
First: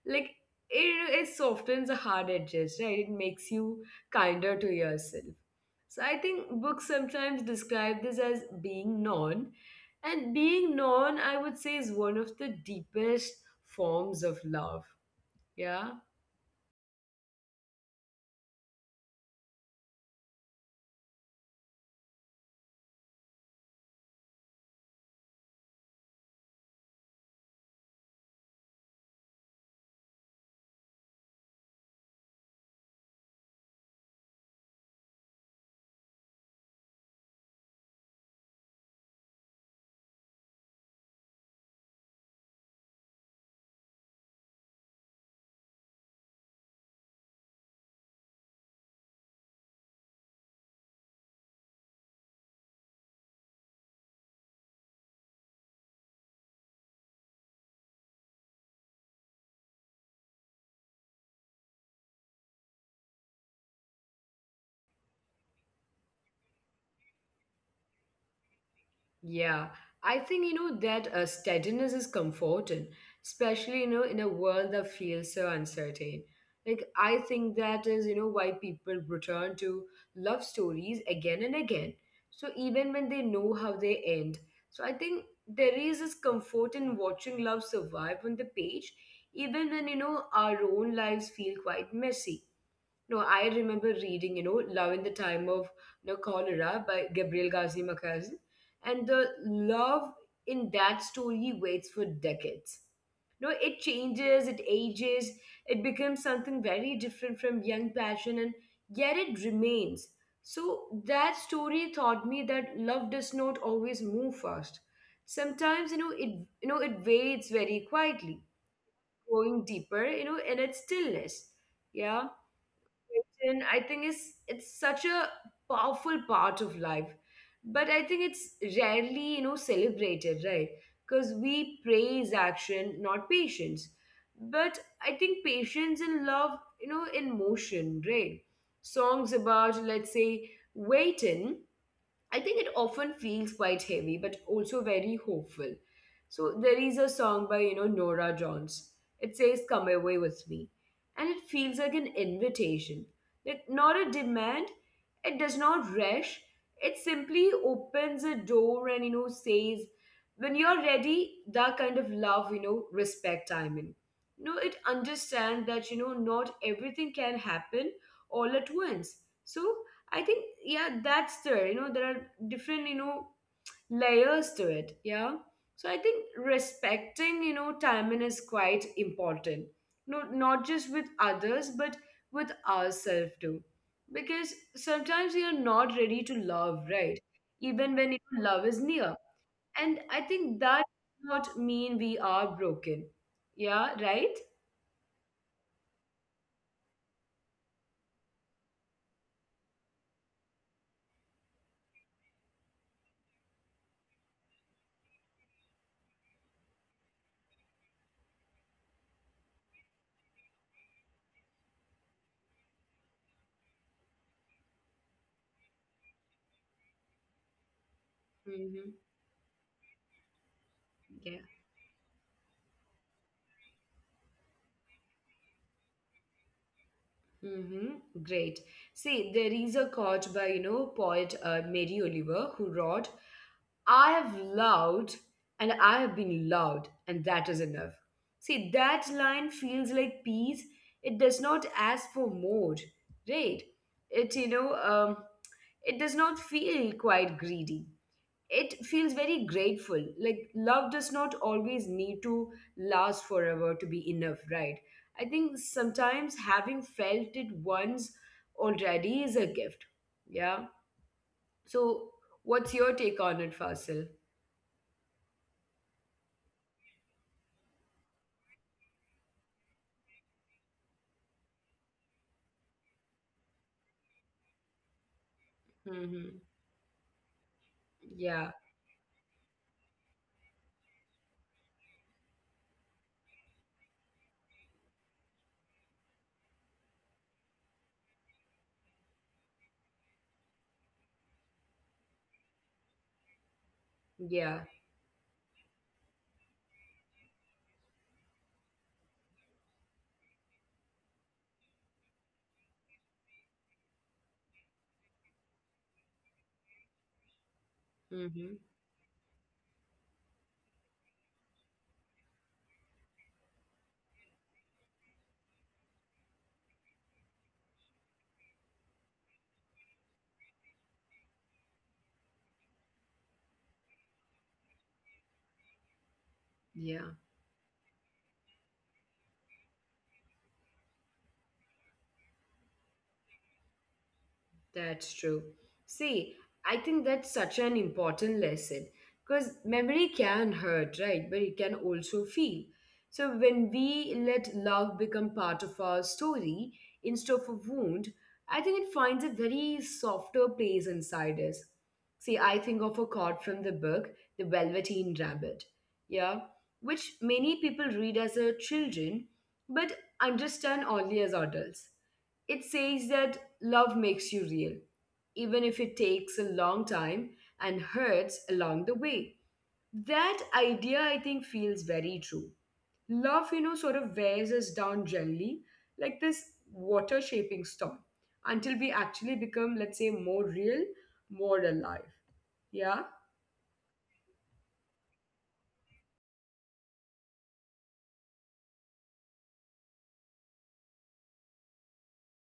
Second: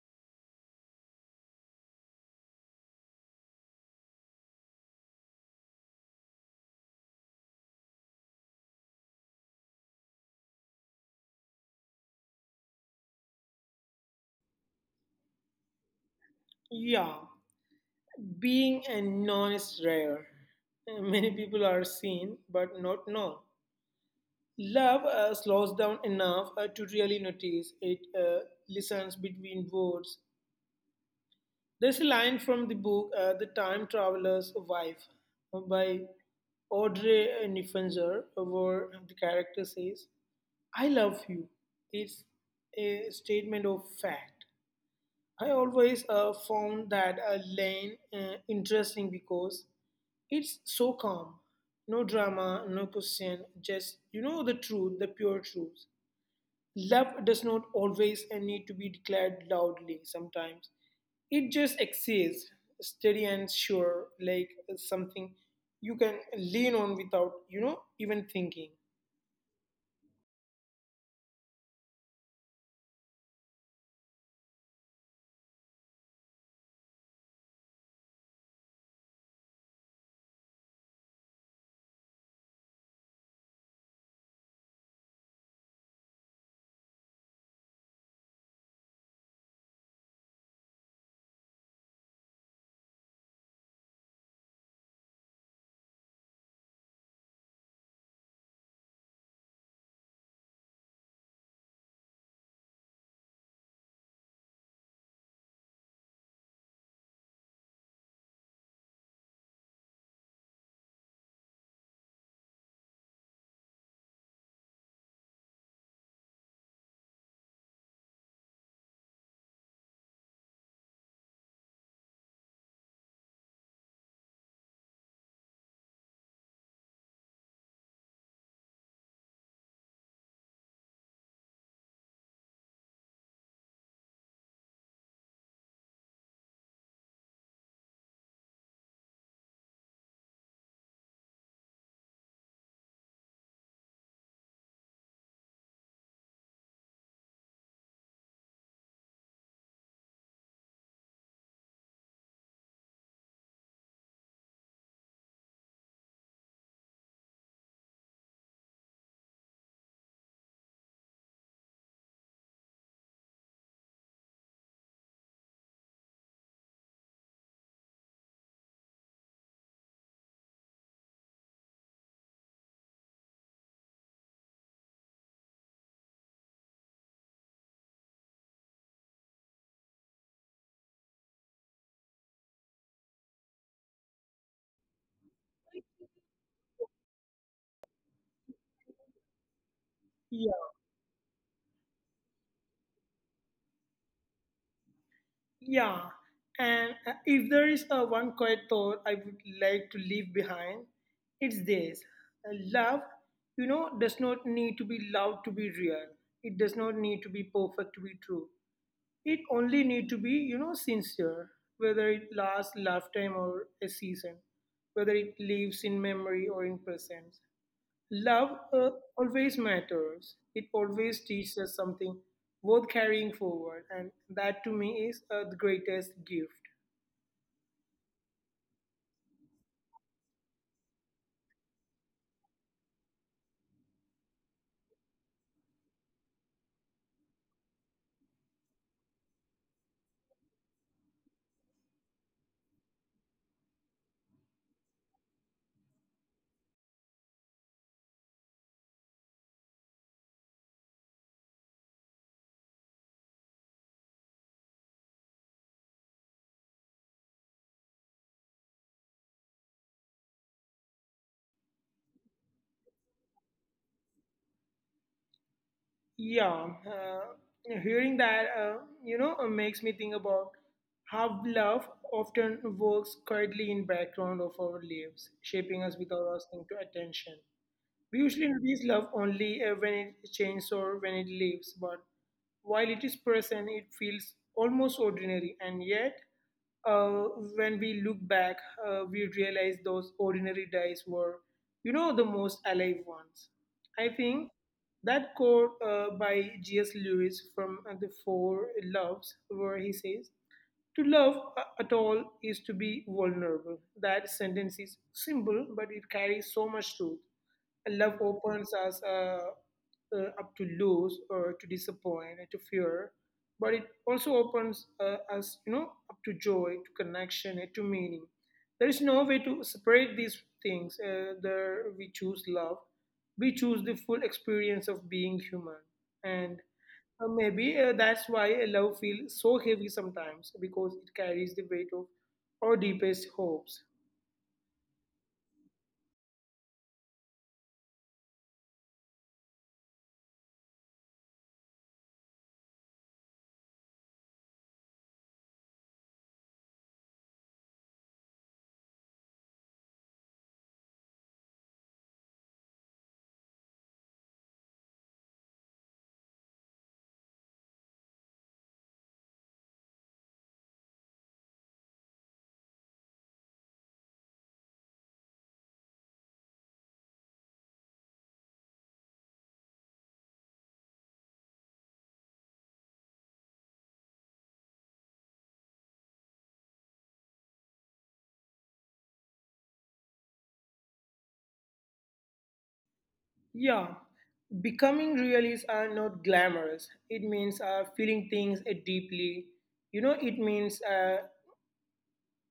A: Like, it softens the hard edges, right? It makes you kinder to yourself. So I think books sometimes describe this as being known. And being known, I would say, is one of the deepest forms of love. Yeah.
B: Yeah, being a non is rare. Many people are seen but not known. Love slows down enough to really notice. It listens between words. There's a line from the book The Time Traveler's Wife by Audrey Niffenger, where the character says, I love you. It's a statement of fact. I always found that lane interesting because it's so calm. No drama, no question, just you know the truth, the pure truth. Love does not always need to be declared loudly sometimes. It just exists, steady and sure, like something you can lean on without, even thinking.
A: Yeah, I think, you know, that steadiness is comforting, especially you know in a world that feels so uncertain. Like, I think that is, you know, why people return to love stories again and again. So even when they know how they end, so I think there is this comfort in watching love survive on the page, even when, you know, our own lives feel quite messy. No, I remember reading, you know, Love in the Time of, you know, Cholera by Gabriel Ghazi Makazi. And the love in that story waits for decades. No, it changes, it ages, it becomes something very different from young passion, and yet it remains. So that story taught me that love does not always move fast. Sometimes, you know, it waits very quietly, going deeper, you know, in its stillness. Yeah. Question, I think, is it's such a powerful part of life, but I think it's rarely, you know, celebrated, right? Because we praise action, not patience. But I think patience and love, you know, in motion, right? Songs about, let's say, waiting, I think it often feels quite heavy, but also very hopeful. So there is a song by, you know, Nora Jones. It says, "Come away with me," and it feels like an invitation, like not a demand. It does not rush. It simply opens a door and, you know, says, "When you're ready." That kind of love, you know, respect, timing. You know, it understands that, you know, not everything can happen all at once. So I think, yeah, that's there. You know, there are different, you know, layers to it. Yeah. So I think respecting, you know, timing is quite important. No, not just with others, but with ourselves too. Because sometimes we are not ready to love, right? Even when, you know, love is near. And I think that does not mean we are broken. Yeah, right?
B: Yeah, and if there is a one quiet thought I would like to leave behind, it's this: love, does not need to be loved to be real. It does not need to be perfect to be true. It only need to be, sincere. Whether it lasts lifetime or a season, whether it lives in memory or in presence, love
A: Mm-hmm.
B: always matters. It always
A: Yeah.
B: teaches us something worth carrying forward, and that to me is the greatest gift.
A: Mm-hmm. Great. See, there is a quote by, you know, poet Mary Oliver, who wrote, I have loved and I have been loved, and that is enough. See, that line feels like peace. It does not ask for more, right? It, you know, it does not feel quite greedy, it feels very grateful. Like, love does not always need to last forever to be enough, right? I think sometimes having felt it once already is a gift. Yeah. So, what's your take on it, Fasil?
B: Yeah, hearing that, makes me think about how love often works quietly in background of our lives, shaping us without
A: Mm-hmm.
B: asking to attention. We usually
A: Yeah.
B: notice love only when it changes or when it leaves, but while it is present, it feels almost ordinary. And yet, uh, when we look back, we realize those ordinary days were, the most alive ones. I think
A: Yeah.
B: that quote by G.S. Lewis from The Four Loves, where he says, to love at all is to be vulnerable. That sentence is simple, but it carries so much truth. Love
A: Mm-hmm.
B: opens us up to lose or to disappoint and to fear, but it also opens us, up to joy, to connection, and to meaning. There is no way to separate these things. There we choose love, we choose the full experience of being human, and
A: Yeah.
B: maybe that's why love feels so heavy sometimes, because it carries the weight of our deepest hopes.
A: That's true. See, I think that's such an important lesson because memory can hurt, right? But it can also feel. So when we let love become part of our story instead of a wound, I think it finds a very softer place inside us. See, I think of a quote from the book, The Velveteen Rabbit, yeah, which many people read as a children but understand only as adults. It says that love makes you real, even if it takes a long time and hurts along the way. That idea, I think, feels very true. Love, sort of wears us down gently, like this water shaping storm, until we actually become, let's say, more real, more alive. Yeah?
B: Yeah, becoming realists are not glamorous. It means feeling things deeply. You know, it means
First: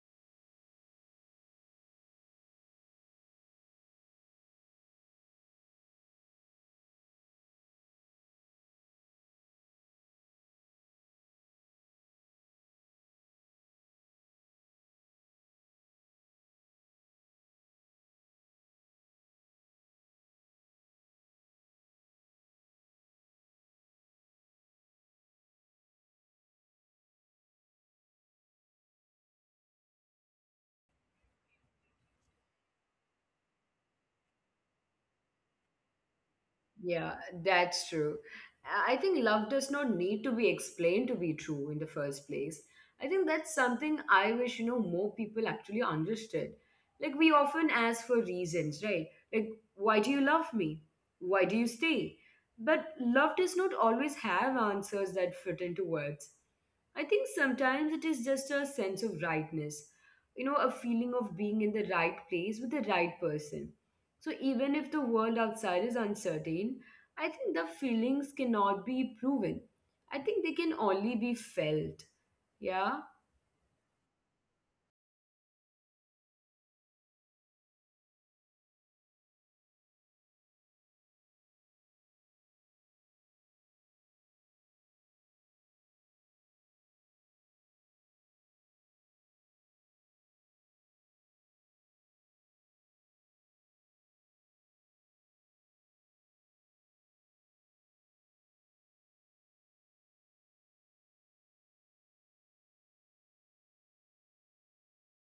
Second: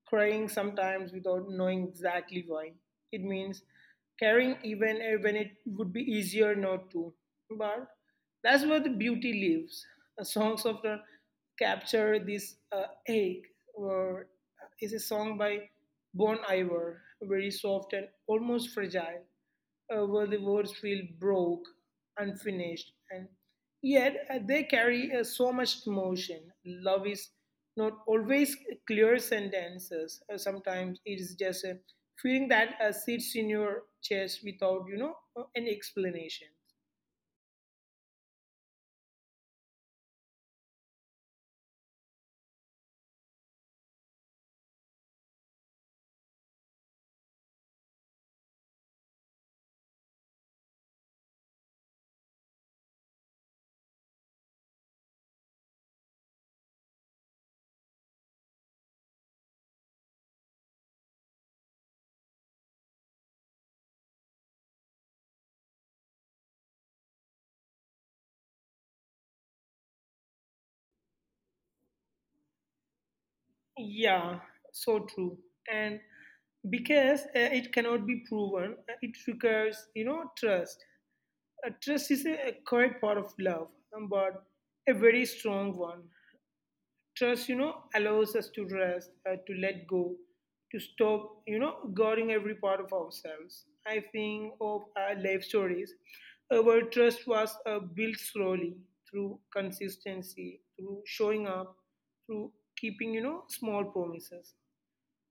B: crying sometimes without knowing exactly why. It means caring even when it would be easier not to. But that's where the beauty lives. The songs often capture this ache, or is a song by Bon Iver, very soft and almost fragile, where the words feel broke, unfinished, and yet they carry so much emotion. Love is not always clear sentences. Sometimes it is just a feeling that sits in your chest without, any explanation.
A: Yeah, that's true. I think love does not need to be explained to be true in the first place. I think that's something I wish, more people actually understood. Like, we often ask for reasons, right? Like, why do you love me? Why do you stay? But love does not always have answers that fit into words. I think sometimes it is just a sense of rightness, a feeling of being in the right place with the right person. So even if the world outside is uncertain, I think the feelings cannot be proven. I think they can only be felt. Yeah,
B: Yeah, so true. And because it cannot be proven, it requires, trust. Trust is a correct part of love, but a very strong one. Trust, allows us to rest, to let go, to stop, guarding every part of ourselves. I think of our life stories where trust was built slowly through consistency, through showing up, through keeping, small promises.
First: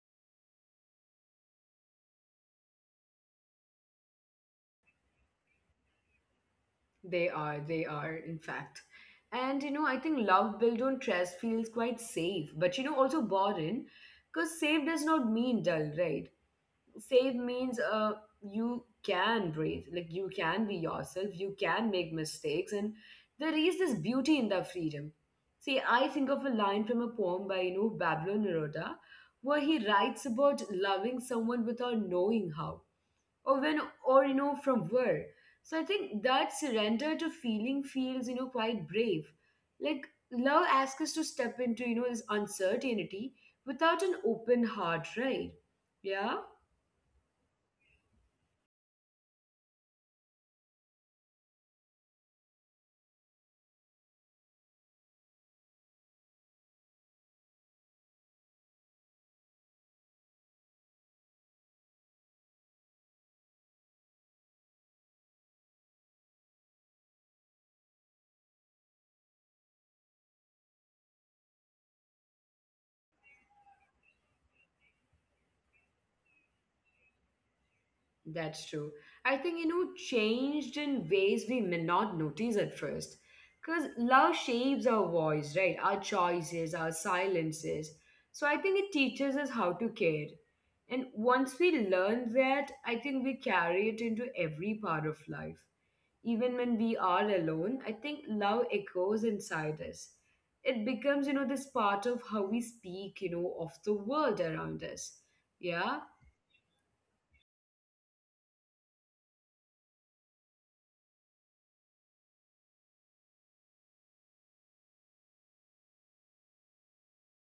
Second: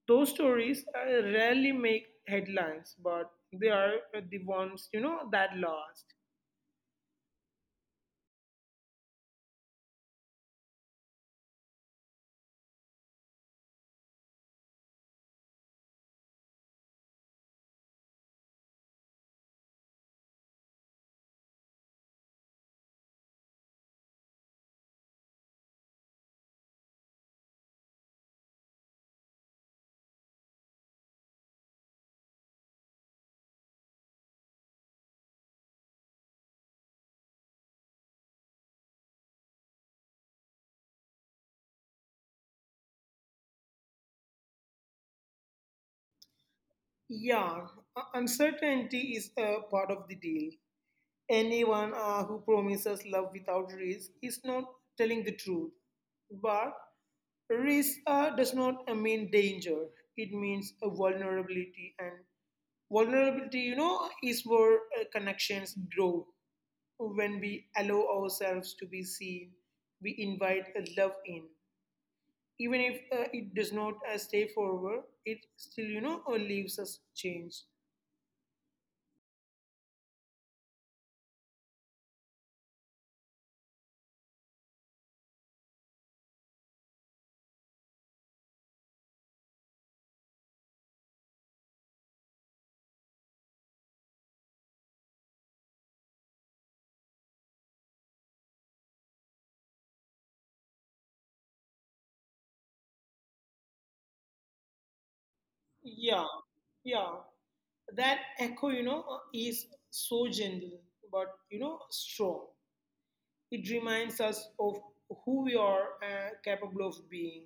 B: Those stories rarely make headlines, but they are the ones, that last.
A: they are. They are, in fact. And I think love built on trust feels quite safe, but also boring because safe does not mean dull, right? Save means you can breathe, like you can be yourself, you can make mistakes, and there is this beauty in that freedom. See, I think of a line from a poem by, Bablo Naroda, where he writes about loving someone without knowing how or when or, from where. So I think that surrender to feeling feels, quite brave. Like love asks us to step into, this uncertainty without an open heart, right? Yeah.
B: Yeah, uncertainty is a part of the deal. Anyone who promises love without risk is not telling the truth. But risk does not mean danger, it means a vulnerability. And vulnerability, is where connections grow. When we allow ourselves to be seen, we invite a love in. Even if it does not stay forever, it still, leaves us change.
A: That's true. I think, you know, changed in ways we may not notice at first. Because love shapes our voice, right? Our choices, our silences. So I think it teaches us how to care. And once we learn that, I think we carry it into every part of life. Even when we are alone, I think love echoes inside us. It becomes, you know, this part of how we speak, you know, of the world around us. Yeah.
B: Yeah, yeah. That echo, is so gentle but, strong. It reminds us of who we are capable of being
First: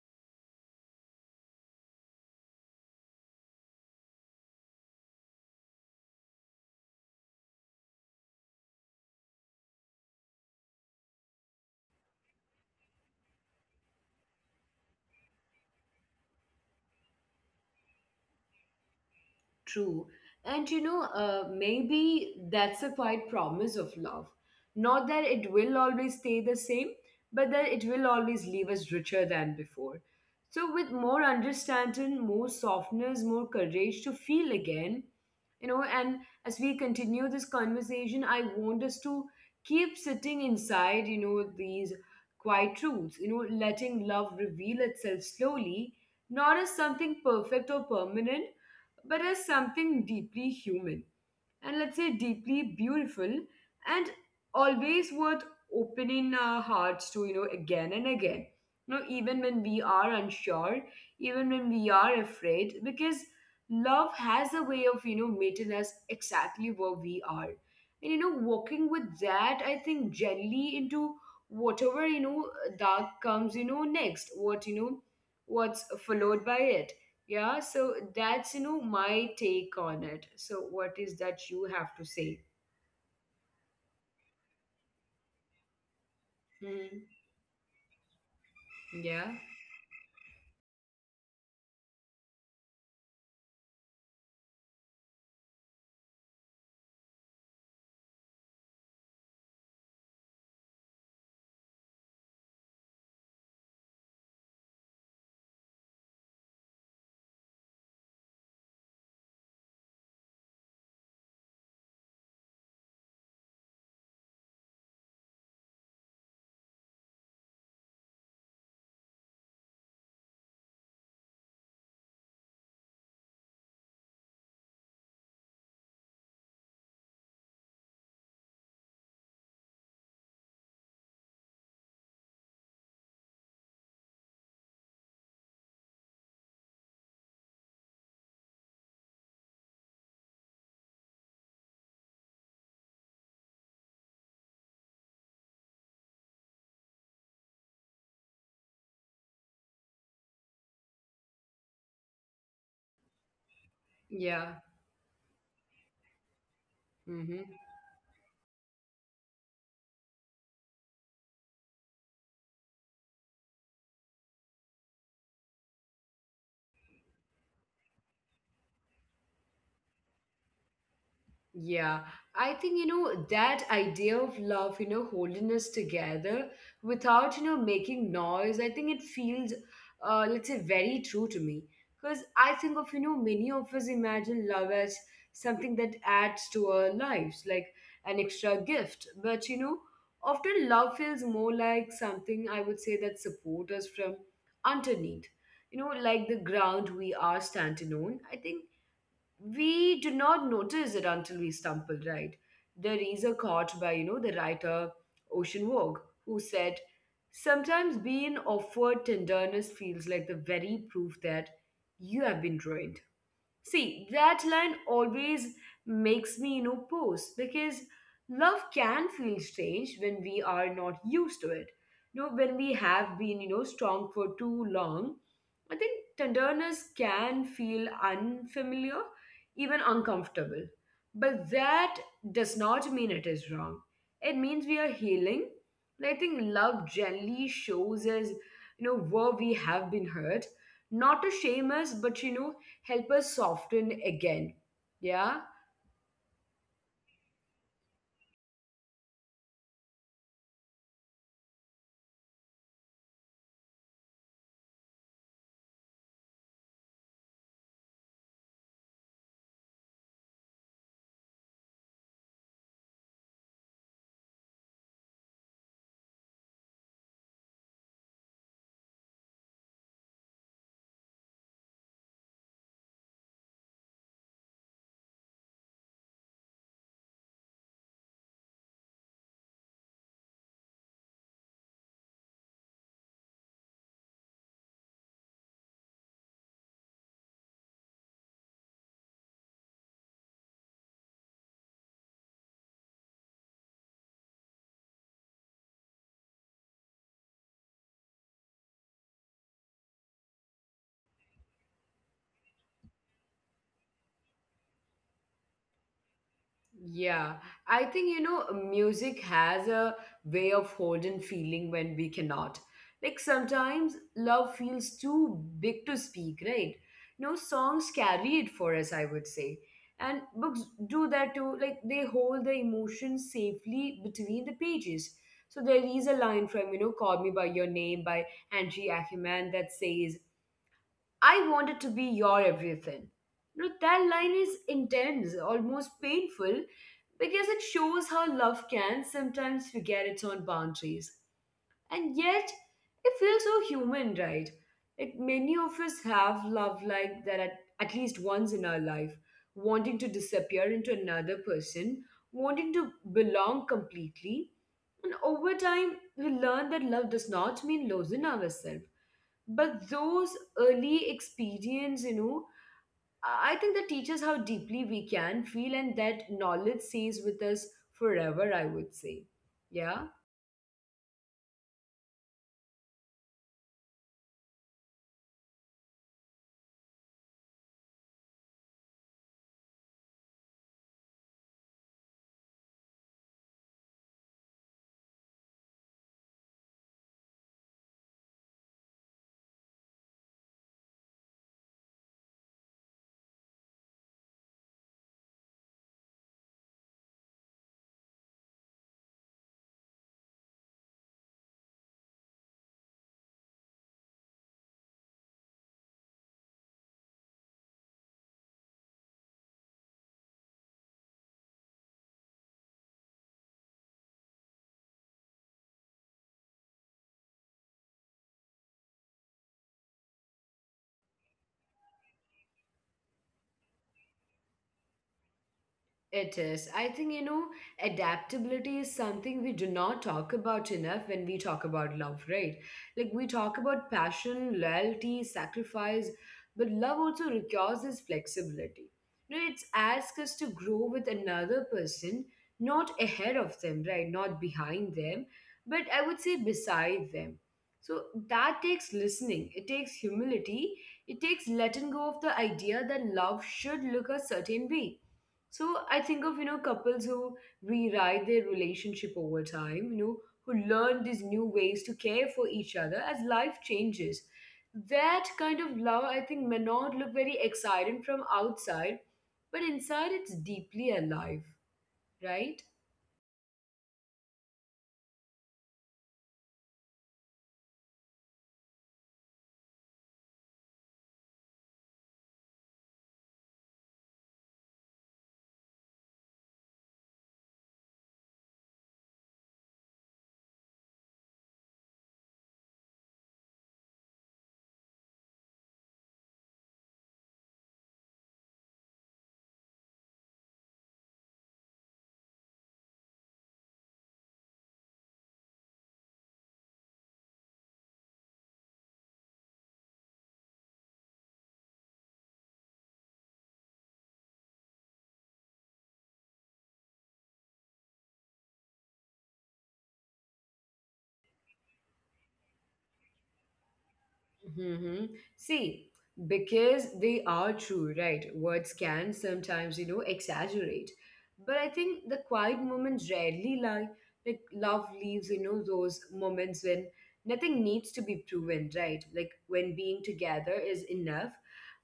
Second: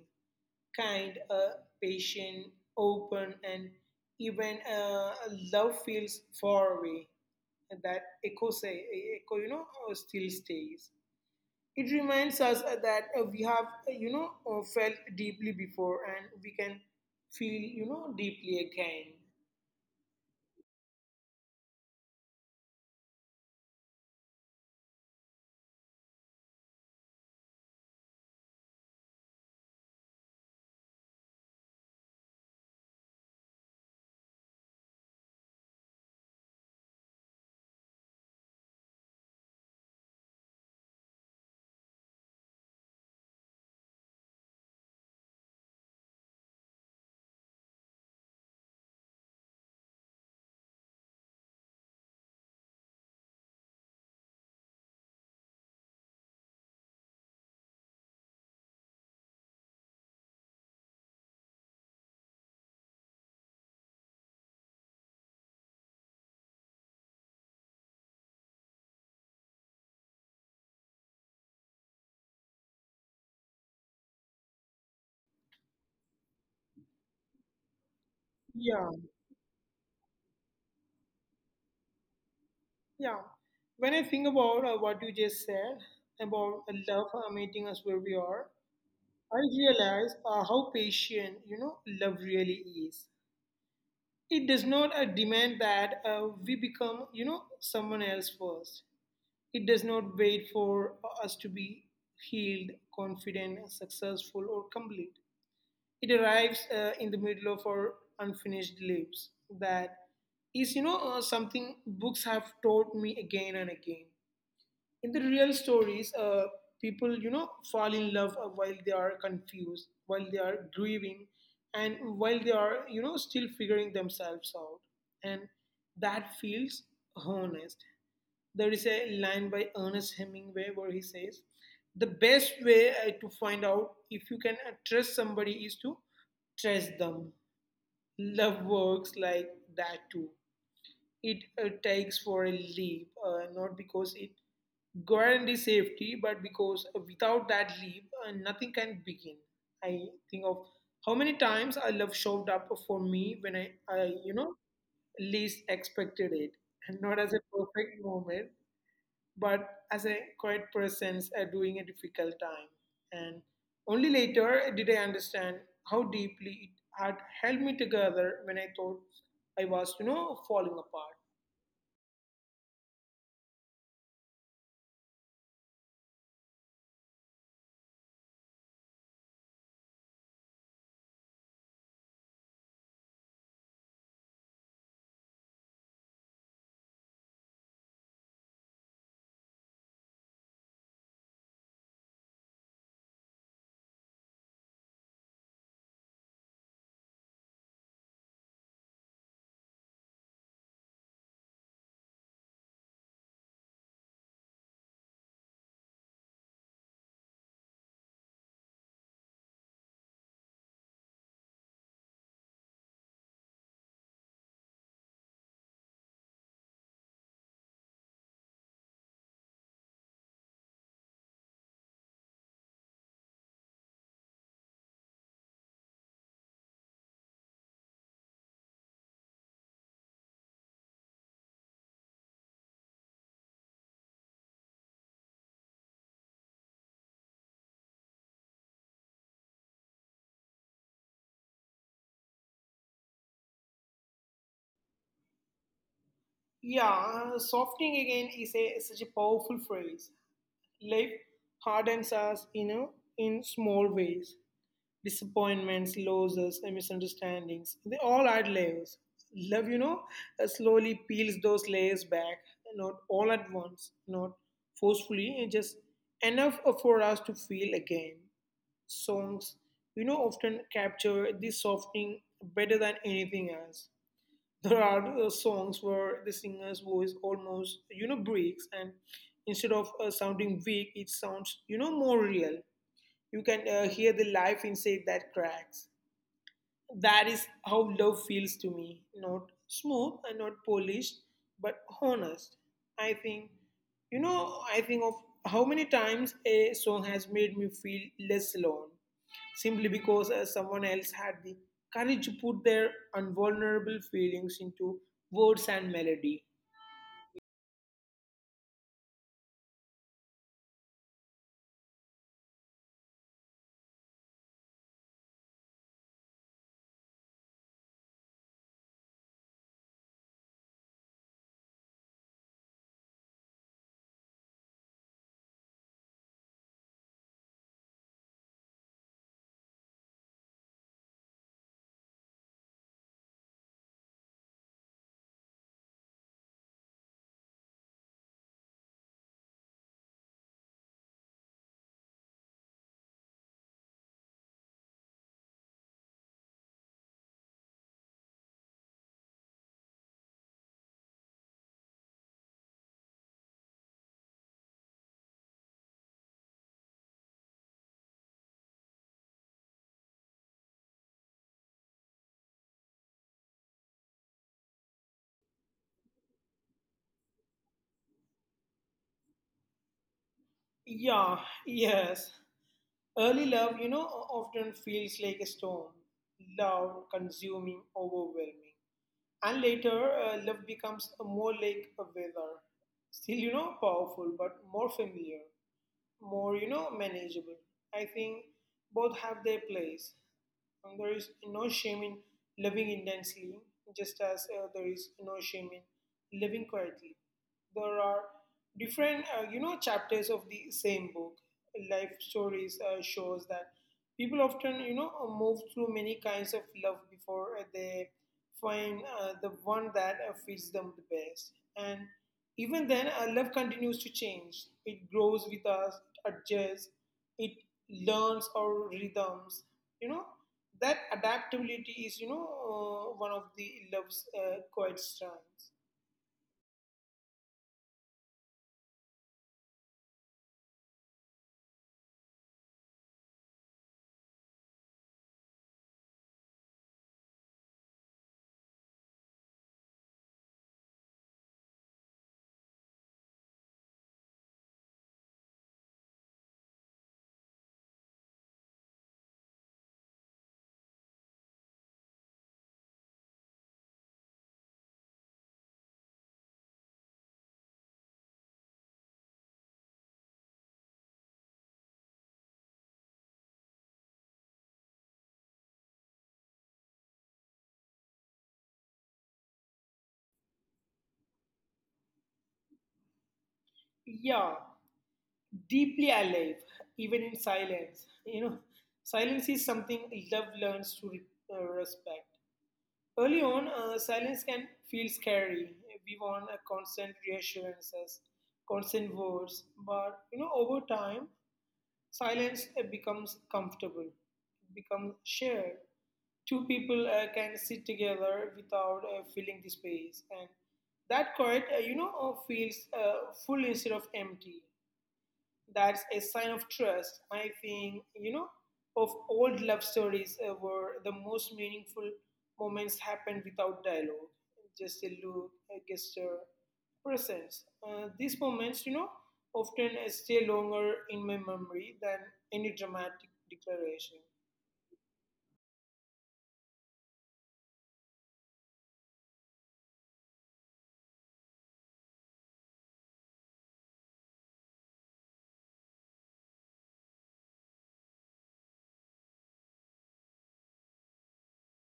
B: kind, patient, open, and even love feels far away. And that echo, say, echo, still stays. It reminds us that we have felt deeply before and we can feel, deeply again.
A: True. And maybe that's a quiet promise of love. Not that it will always stay the same, but that it will always leave us richer than before. So, with more understanding, more softness, more courage to feel again, you know, and as we continue this conversation, I want us to keep sitting inside, you know, these quiet truths, you know, letting love reveal itself slowly, not as something perfect or permanent but as something deeply human and, let's say, deeply beautiful, and always worth opening our hearts to, again and again, even when we are unsure, even when we are afraid, because love has a way of, meeting us exactly where we are, and, walking with that, I think, gently into whatever, dark comes, next. What, what's followed by it. Yeah, so that's,
B: Yeah.
A: my take on it. So what is that you have to say?
B: Yeah. When I think about what you just said about
A: Mhm.
B: love meeting us where we are,
A: Yeah,
B: I realize how patient, love really is. It does not demand that we become, someone else first. It does not wait for us to be healed, confident, successful, or complete. It arrives in the middle of our unfinished lives. That is, something books have taught me again and again. In the real stories, people, fall in love while they are confused, while they are grieving, and while they are, still figuring themselves out. And that feels honest. There is a line by Ernest Hemingway where he says, the best way to find out if you can trust somebody is to trust them. Love works like that too. It takes for a leap, not because it guarantees safety, but because without that leap, nothing can begin. I think of how many times I love showed up for me when I
A: yeah.
B: least expected it, and not as a
A: Hmm.
B: perfect moment, but as a quiet presence during a difficult time. And only later did I understand how deeply it had held me together when I thought I was, falling apart.
A: Yeah, I think, you know, that idea of love, you know, holding us together without, making noise. I think it feels, let's say, very true to me because I think of, many of us imagine love as something that adds to our lives, like an extra gift. But you know, often love feels more like something, I would say, that supports us from underneath. You know, like the ground we are standing on. I think we do not notice it until we stumble, right? There is a quote by, you know, the writer Ocean Vogue, who said, "Sometimes being offered tenderness feels like the very proof that you have been ruined." See, that line always makes me, you know, pause because love can feel strange when we are not used to it. You know, when we have been, you know, strong for too long, I think tenderness can feel unfamiliar, even uncomfortable. But that does not mean it is wrong. It means we are healing. And I think love generally shows us, you know, where we have been hurt, not to shame us, but, you know, help us soften again. Yeah.
B: Yeah, softening again is a such a powerful phrase. Life hardens us, in small ways. Disappointments, losses, and misunderstandings. They all add layers. Love, you know, slowly peels those layers back, not all at once, not forcefully, and just enough for us to feel again. Songs, you know, often capture this softening better than anything else. There are songs where the singer's voice almost, you know, breaks, and instead of sounding weak, it sounds, you know, more real. You can hear the life inside that cracks. That is how love feels to me. Not smooth and not polished, but honest. I think, I think of how many times a song has made me feel less alone simply because someone else had the courage to put their unvulnerable feelings into words and melody.
A: Yeah. I think, you know, music has a way of holding feeling when we cannot. Like sometimes love feels too big to speak, right? No, songs carry it for us, I would say. And books do that too. Like they hold the emotions safely between the pages. So there is a line from, you know, Call Me By Your Name by Angie Ackerman that says, "I wanted to be your everything." You know, that line is intense, almost painful, because it shows how love can sometimes forget its own boundaries. And yet, it feels so human, right? Like many of us have love like that at least once in our life, wanting to disappear into another person, wanting to belong completely. And over time, we learn that love does not mean losing ourselves, but those early experience, I think that teaches how deeply we can feel, and that knowledge stays with us forever, I would say. Yeah.
B: Yeah, yes. Early love, you know, often feels like a storm, loud, consuming, overwhelming. And later, love becomes more like a weather. Still, you know, powerful, but more familiar, more, you know, manageable. I think both have their place. And there is no shame in loving intensely, just as there is no shame in living quietly. There are different, you know, chapters of the same book. Life stories shows that people often, move through many kinds of love before they find the one that fits them the best. And even then, love continues to change. It grows with us, it adjusts, it learns our rhythms. You know, that adaptability is, one of the love's quiet strengths.
A: It is. I think, you know, adaptability is something we do not talk about enough when we talk about love, right? Like, we talk about passion, loyalty, sacrifice, but love also requires this flexibility. You know, it's asks us to grow with another person, not ahead of them, right? Not behind them, but I would say beside them. So that takes listening, it takes humility, it takes letting go of the idea that love should look a certain way. So I think of, you know, couples who rewrite their relationship over time, you know, who learn these new ways to care for each other as life changes. That kind of love, I think, may not look very exciting from outside, but inside it's deeply alive, right?
B: Yeah, deeply alive, even in silence. You know, <laughs> silence is something love learns to respect. Early on, silence can feel scary. We want a constant reassurances, constant words, but you know, over time, silence becomes comfortable, becomes shared. Two people can sit together without filling the space, and that quiet, feels full instead of empty. That's a sign of trust. I think, you know, of old love stories where the most meaningful moments happen without dialogue, just a look, a gesture, presence. These moments, you know, often stay longer in my memory than any dramatic declaration.
A: Hmm. See, because they are true, right? Words can sometimes, you know, exaggerate. But I think the quiet moments rarely lie. Like love leaves, you know, those moments when nothing needs to be proven, right? Like when being together is enough.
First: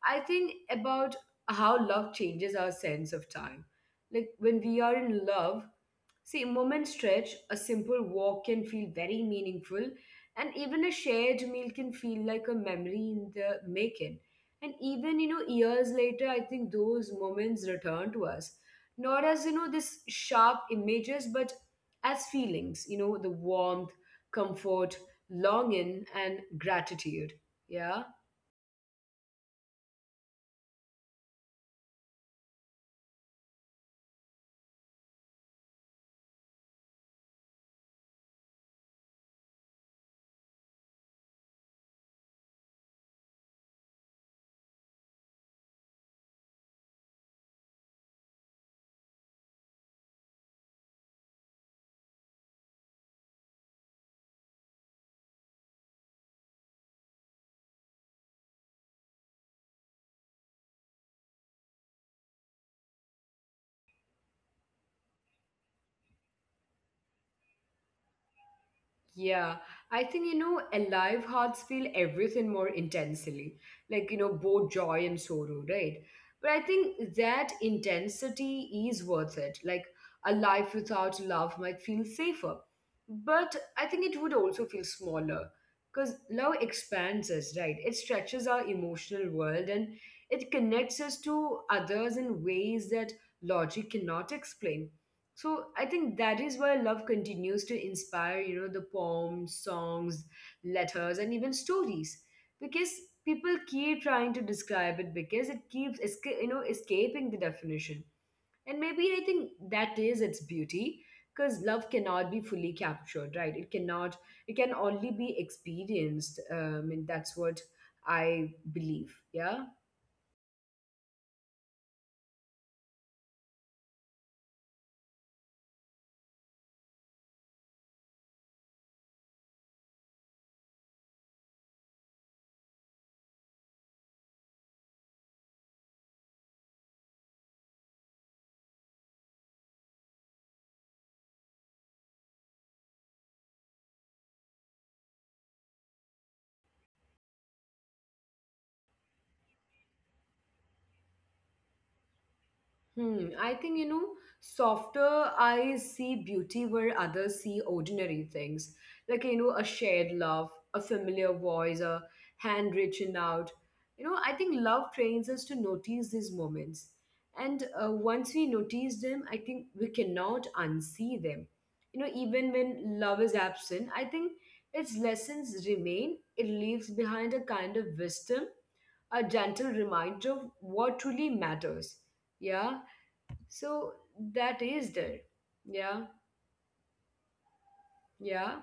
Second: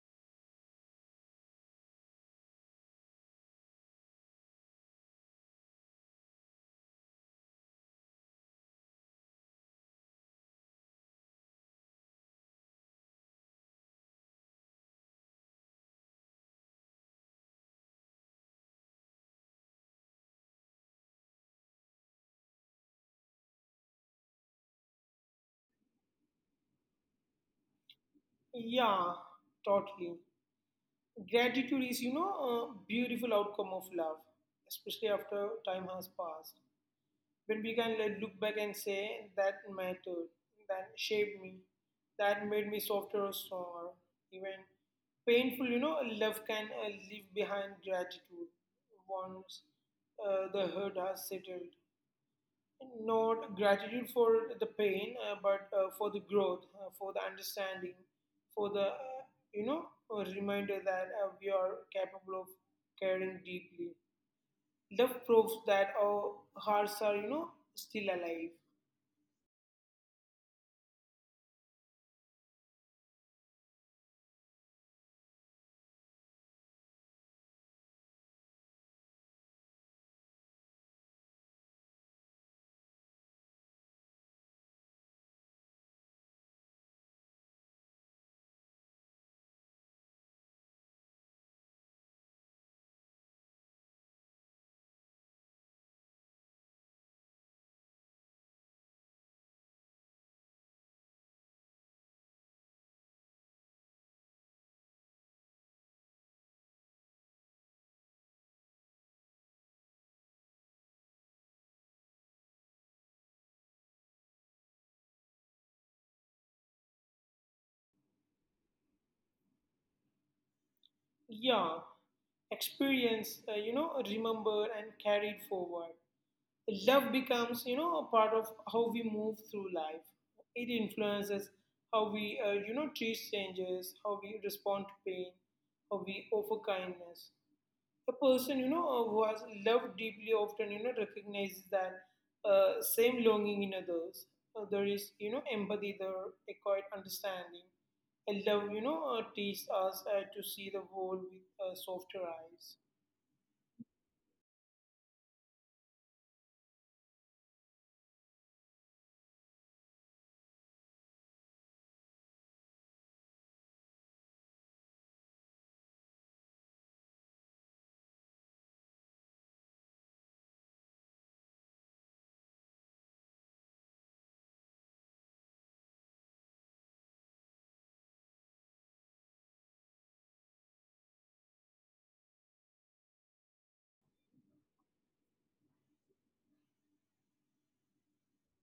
A: I think about how love changes our sense of time. Like when we are in love, see, moment stretch, a simple walk can feel very meaningful, and even a shared meal can feel like a memory in the making. And even, you know, years later, I think those moments return to us, not as, you know, this sharp images, but as feelings, you know, the warmth, comfort, longing, and gratitude. Yeah.
B: Yeah, totally. Gratitude is, you know, a beautiful outcome of love, especially after time has passed. But we can like, look back and say that mattered, that shaped me, that made me softer or stronger. Even painful, you know, love can leave behind gratitude once the hurt has settled. Not gratitude for the pain, but for the growth, for the understanding, for the, you know, a reminder that we are capable of caring deeply. Love proves that our hearts are, you know, still alive.
A: Yeah, I think, you know, alive hearts feel everything more intensely, like, you know, both joy and sorrow, right? But I think that intensity is worth it. Like a life without love might feel safer, but I think it would also feel smaller because love expands us, right? It stretches our emotional world, and it connects us to others in ways that logic cannot explain. So I think that is why love continues to inspire, you know, the poems, songs, letters, and even stories, because people keep trying to describe it because it keeps, you know, escaping the definition. And maybe I think that is its beauty, because love cannot be fully captured, right? It cannot. It can only be experienced. And that's what I believe. Yeah.
B: Yeah, experience, you know, remembered and carried forward. Love becomes, you know, a part of how we move through life. It influences how we, you know, treat strangers, how we respond to pain, how we offer kindness a person you know who has loved deeply often you know recognizes that same longing in others. There is you know empathy there, a quiet understanding, and love you know teaches us to see the world with softer eyes.
A: Hmm, I think, you know, softer eyes see beauty where others see ordinary things. Like, you know, a shared love, a familiar voice, a hand reaching out. You know, I think love trains us to notice these moments. And once we notice them, I think we cannot unsee them. You know, even when love is absent, I think its lessons remain. It leaves behind a kind of wisdom, a gentle reminder of what truly matters. Yeah, so that is there. Yeah, yeah.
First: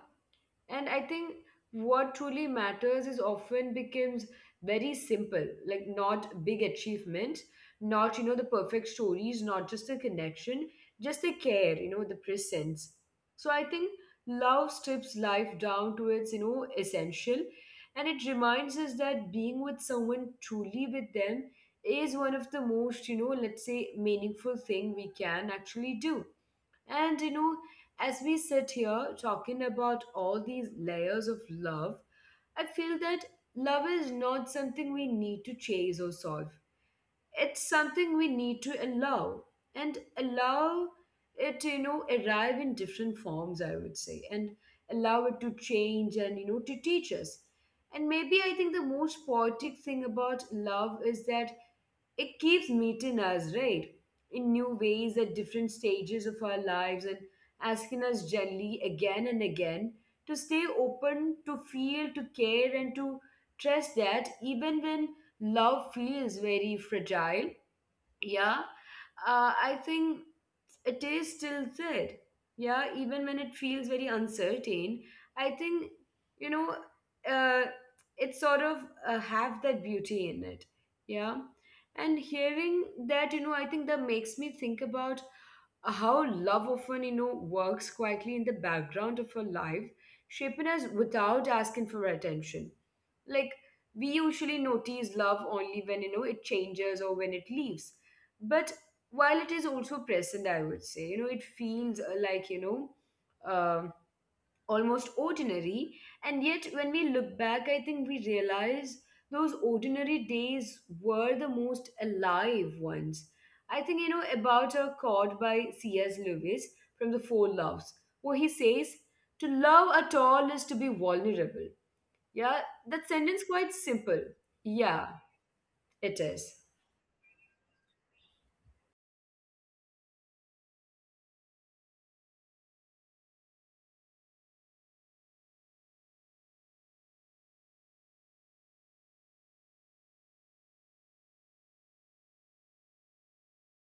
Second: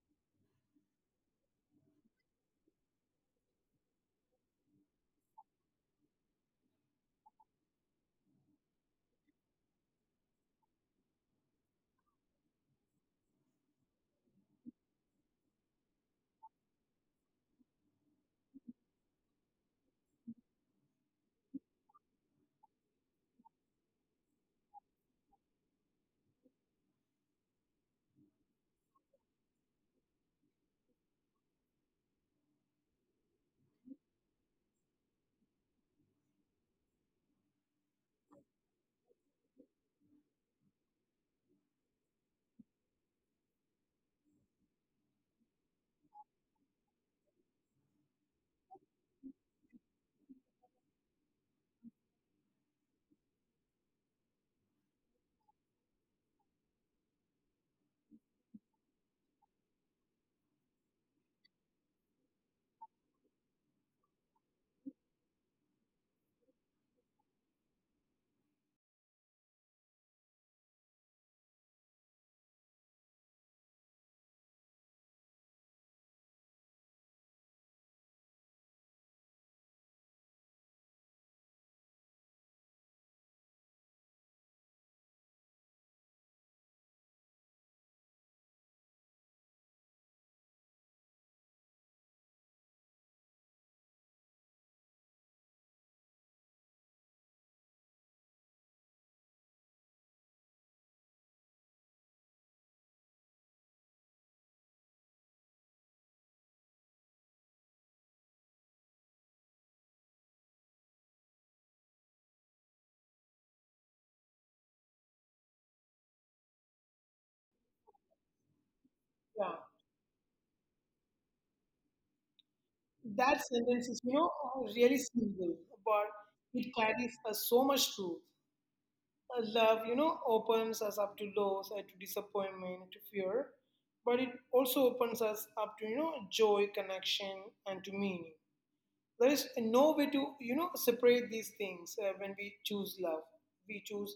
A: And I think what truly matters is often becomes very simple, like not big achievements, not, you know, the perfect stories, not just the connection, just the care, you know, the presence. So I think love strips life down to its, you know, essential. And it reminds us that being with someone, truly with them, is one of the most, you know, let's say meaningful thing we can actually do. And, you know, as we sit here talking about all these layers of love, I feel that love is not something we need to chase or solve. It's something we need to allow, and allow it, you know, arrive in different forms, I would say, and allow it to change and, you know, to teach us. And maybe I think the most poetic thing about love is that it keeps meeting us, right? In new ways at different stages of our lives and asking us gently again and again to stay open, to feel, to care, and to trust that even when love feels very fragile, yeah, I think it is still there. Yeah, even when it feels very uncertain, I think, you know, uh, it sort of have that beauty in it. Yeah. And hearing that, you know, I think that makes me think about how love often, you know, works quietly in the background of our life, shaping us without asking for attention. Like we usually notice love only when you know it changes or when it leaves. But while it is also present, I would say, you know, it feels like almost ordinary. And yet, when we look back, I think we realize those ordinary days were the most alive ones. I think, you know, about a quote by C.S. Lewis from The Four Loves, where he says, to
B: Yeah,
A: love at all is to be vulnerable. Yeah, that sentence
B: that
A: quite
B: sentence is you
A: simple.
B: know really
A: Yeah,
B: simple, but
A: it is.
B: it carries so much truth. Love, you know, opens us up to loss, to disappointment, to fear, but it also opens us up to, you know, joy, connection, and to meaning. There is no way to, you know, separate these things when we choose love. We choose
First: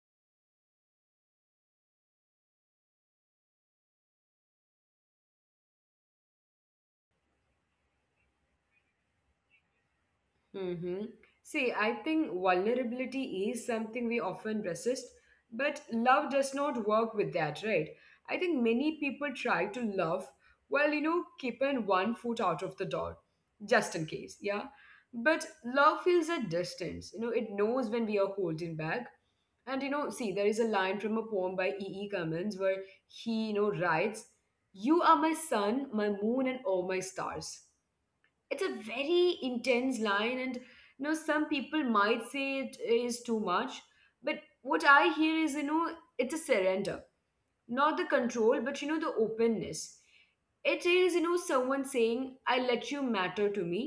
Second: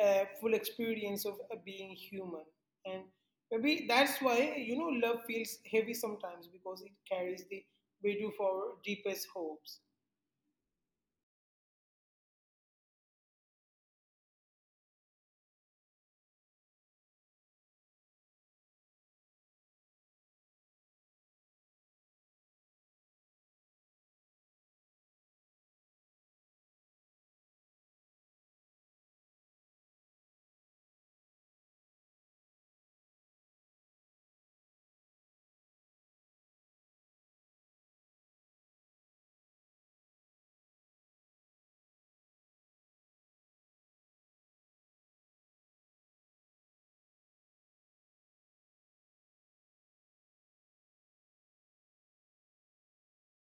B: a full experience of being human. And maybe that's why, you know, love feels heavy sometimes because it carries the weight of our deepest hopes.
A: Mm-hmm. See, I think vulnerability is something we often resist, but love does not work with that, right? I think many people try to love while, you know, keeping one foot out of the door, just in case, yeah? But love feels at distance. You know, it knows when we are holding back. And, you know, see, there is a line from a poem by E. E. Cummins where he, you know, writes, you are my sun, my moon, and all my stars. It's a very intense line, and you know, some people might say it is too much, but what I hear is, you know, it's a surrender, not the control, but you know, the openness. It is, you know, someone saying, I let you matter to me.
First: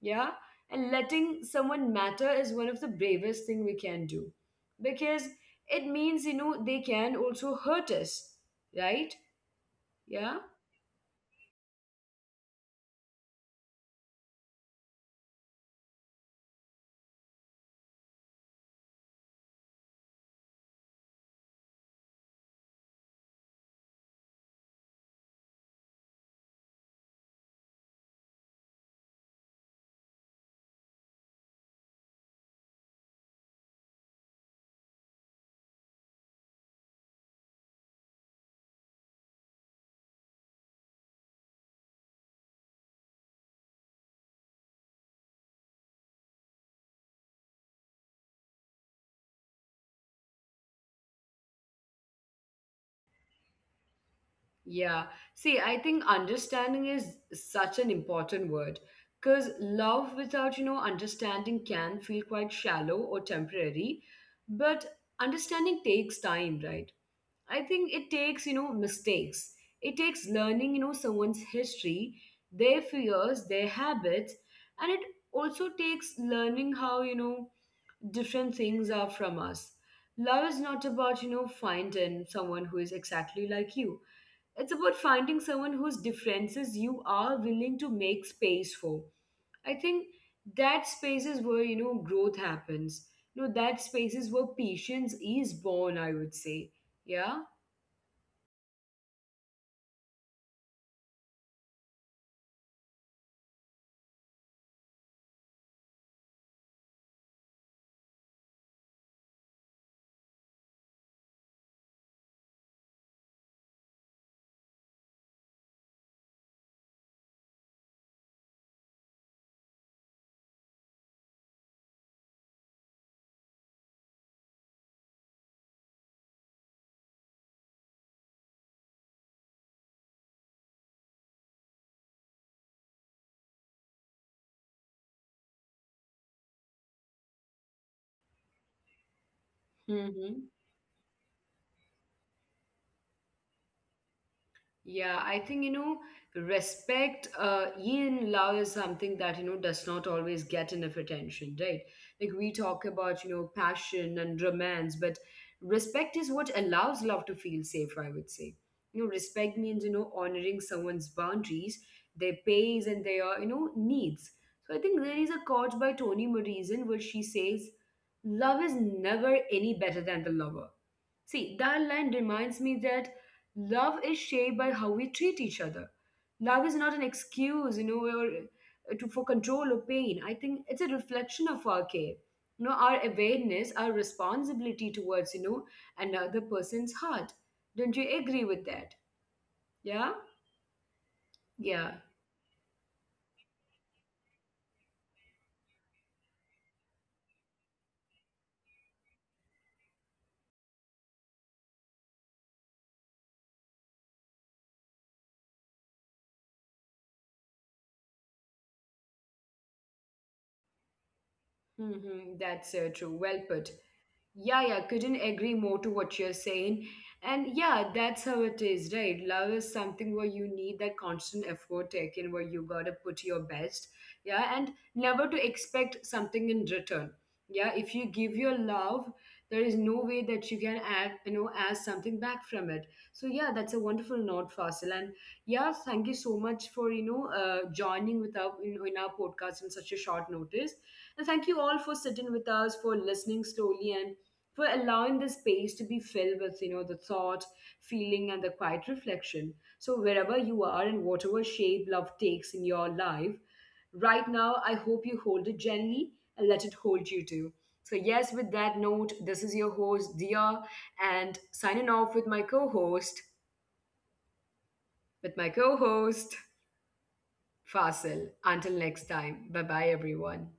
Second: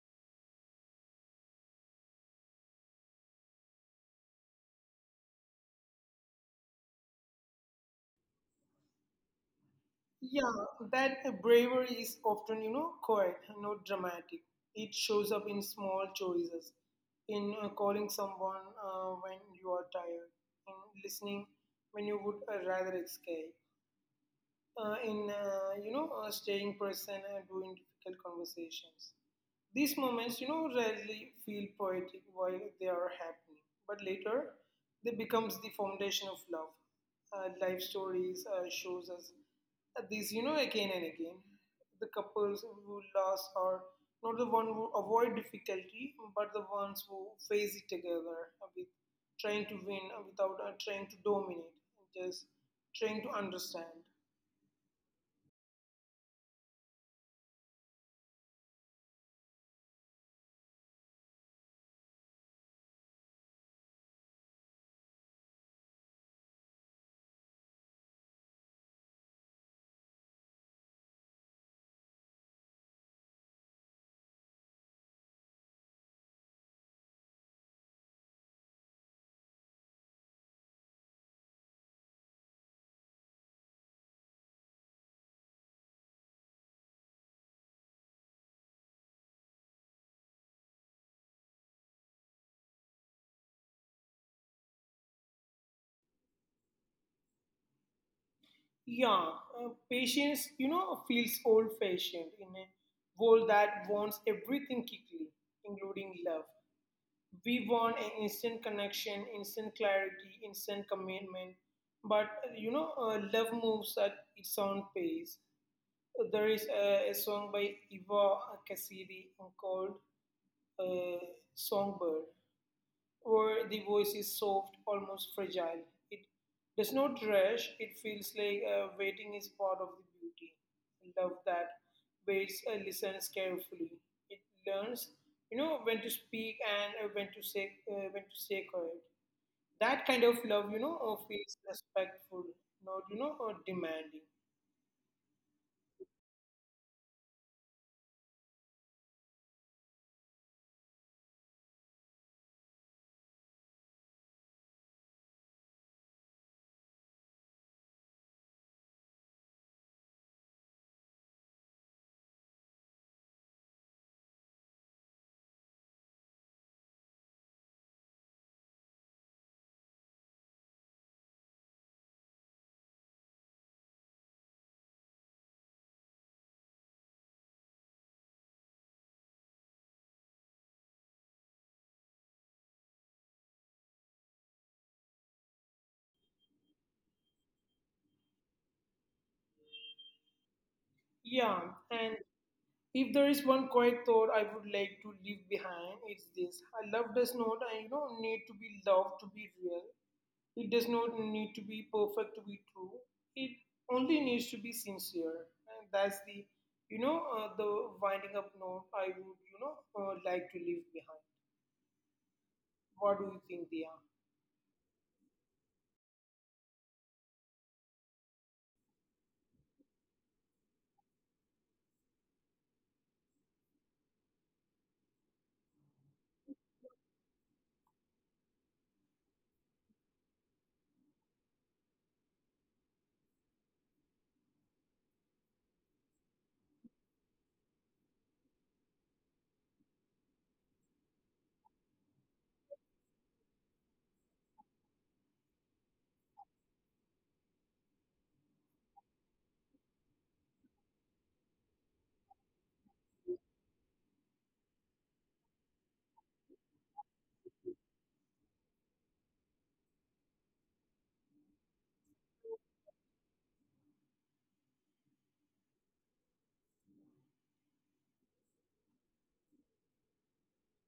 A: Yeah. And letting someone matter is one of the bravest thing we can do, because it means, you know, they can also hurt us, right? Yeah.
B: Yeah, that bravery is often, you know, quiet, not dramatic. It shows up in small choices, in calling someone when you are tired, in listening when you would rather escape, in staying present and doing difficult conversations. These moments, you know, rarely feel poetic while they are happening, but later they becomes the foundation of love. Life stories shows us these, you know, again and again. The couples who lost are not the one who avoid difficulty, but the ones who face it together with trying to win without trying to dominate, just trying to understand.
A: Yeah. See, I think understanding is such an important word because love without, you know, understanding can feel quite shallow or temporary, but understanding takes time, right? I think it takes, you know, mistakes. It takes learning, you know, someone's history, their fears, their habits, and it also takes learning how, you know, different things are from us. Love is not about, you know, finding someone who is exactly like you. It's about finding someone whose differences you are willing to make space for. I think that space is where, you know, growth happens. You know, that space is where patience is born, I would say. Yeah?
B: Yeah, patience, you know, feels old fashioned in a world that wants everything quickly, including love. We want an instant connection, instant clarity, instant commitment. But, love moves at its own pace. There is a song by Eva Cassidy called uh, Songbird where the voice is soft, almost fragile. It does not rush, it feels like waiting is part of the beauty. Love that waits and listens carefully. It learns, you know, when to speak and when to say quiet. That kind of love, you know,
A: Hmm.
B: feels respectful, not you know, demanding.
A: Yeah, I think, you know, respect in love is something that, you know, does not always get enough attention, right? Like we talk about, you know, passion and romance, but respect is what allows love to feel safe, I would say. You know, respect means, you know, honoring someone's boundaries, their pace and their, you know, needs. So I think there is a quote by Toni Morrison where she says, love is never any better than the lover. See, that line reminds me that love is shaped by how we treat each other. Love is not an excuse, you know, or to for control or pain. I think it's a reflection of our care, you know, our awareness, our responsibility towards, you know, another person's heart. Don't you agree with that? Yeah,
B: Yeah, and
A: yeah.
B: if there is one quiet thought I would like to leave behind, it's this: love does not, you know, need to be loved to be real. It does not need to be perfect to be true. It only needs to be sincere. And that's the, the winding up note I would, like to leave behind.
A: Hmm.
B: What do
A: That's
B: you
A: true.
B: think, Dia?
A: Well put. Yeah, yeah, couldn't agree more to what you're saying. And yeah, that's how it is, right? Love is something where you need that constant effort taken, where you gotta put your best, yeah, and never to expect something in return. Yeah, if you give your love, there is no way that you can add, you know, ask something back from it. So yeah, that's a wonderful note, Fasil. And yeah, thank you so much for you know joining with our you know, in our podcast on such a short notice. And thank you all for sitting with us, for listening slowly and for allowing the space to be filled with you know the thought, feeling and the quiet reflection. So wherever you are and whatever shape love takes in your life right now, I hope you hold it gently and let it hold you too. So yes, with that note, this is your host Dia, and signing off with my co-host Fasil. Until next time, bye bye everyone.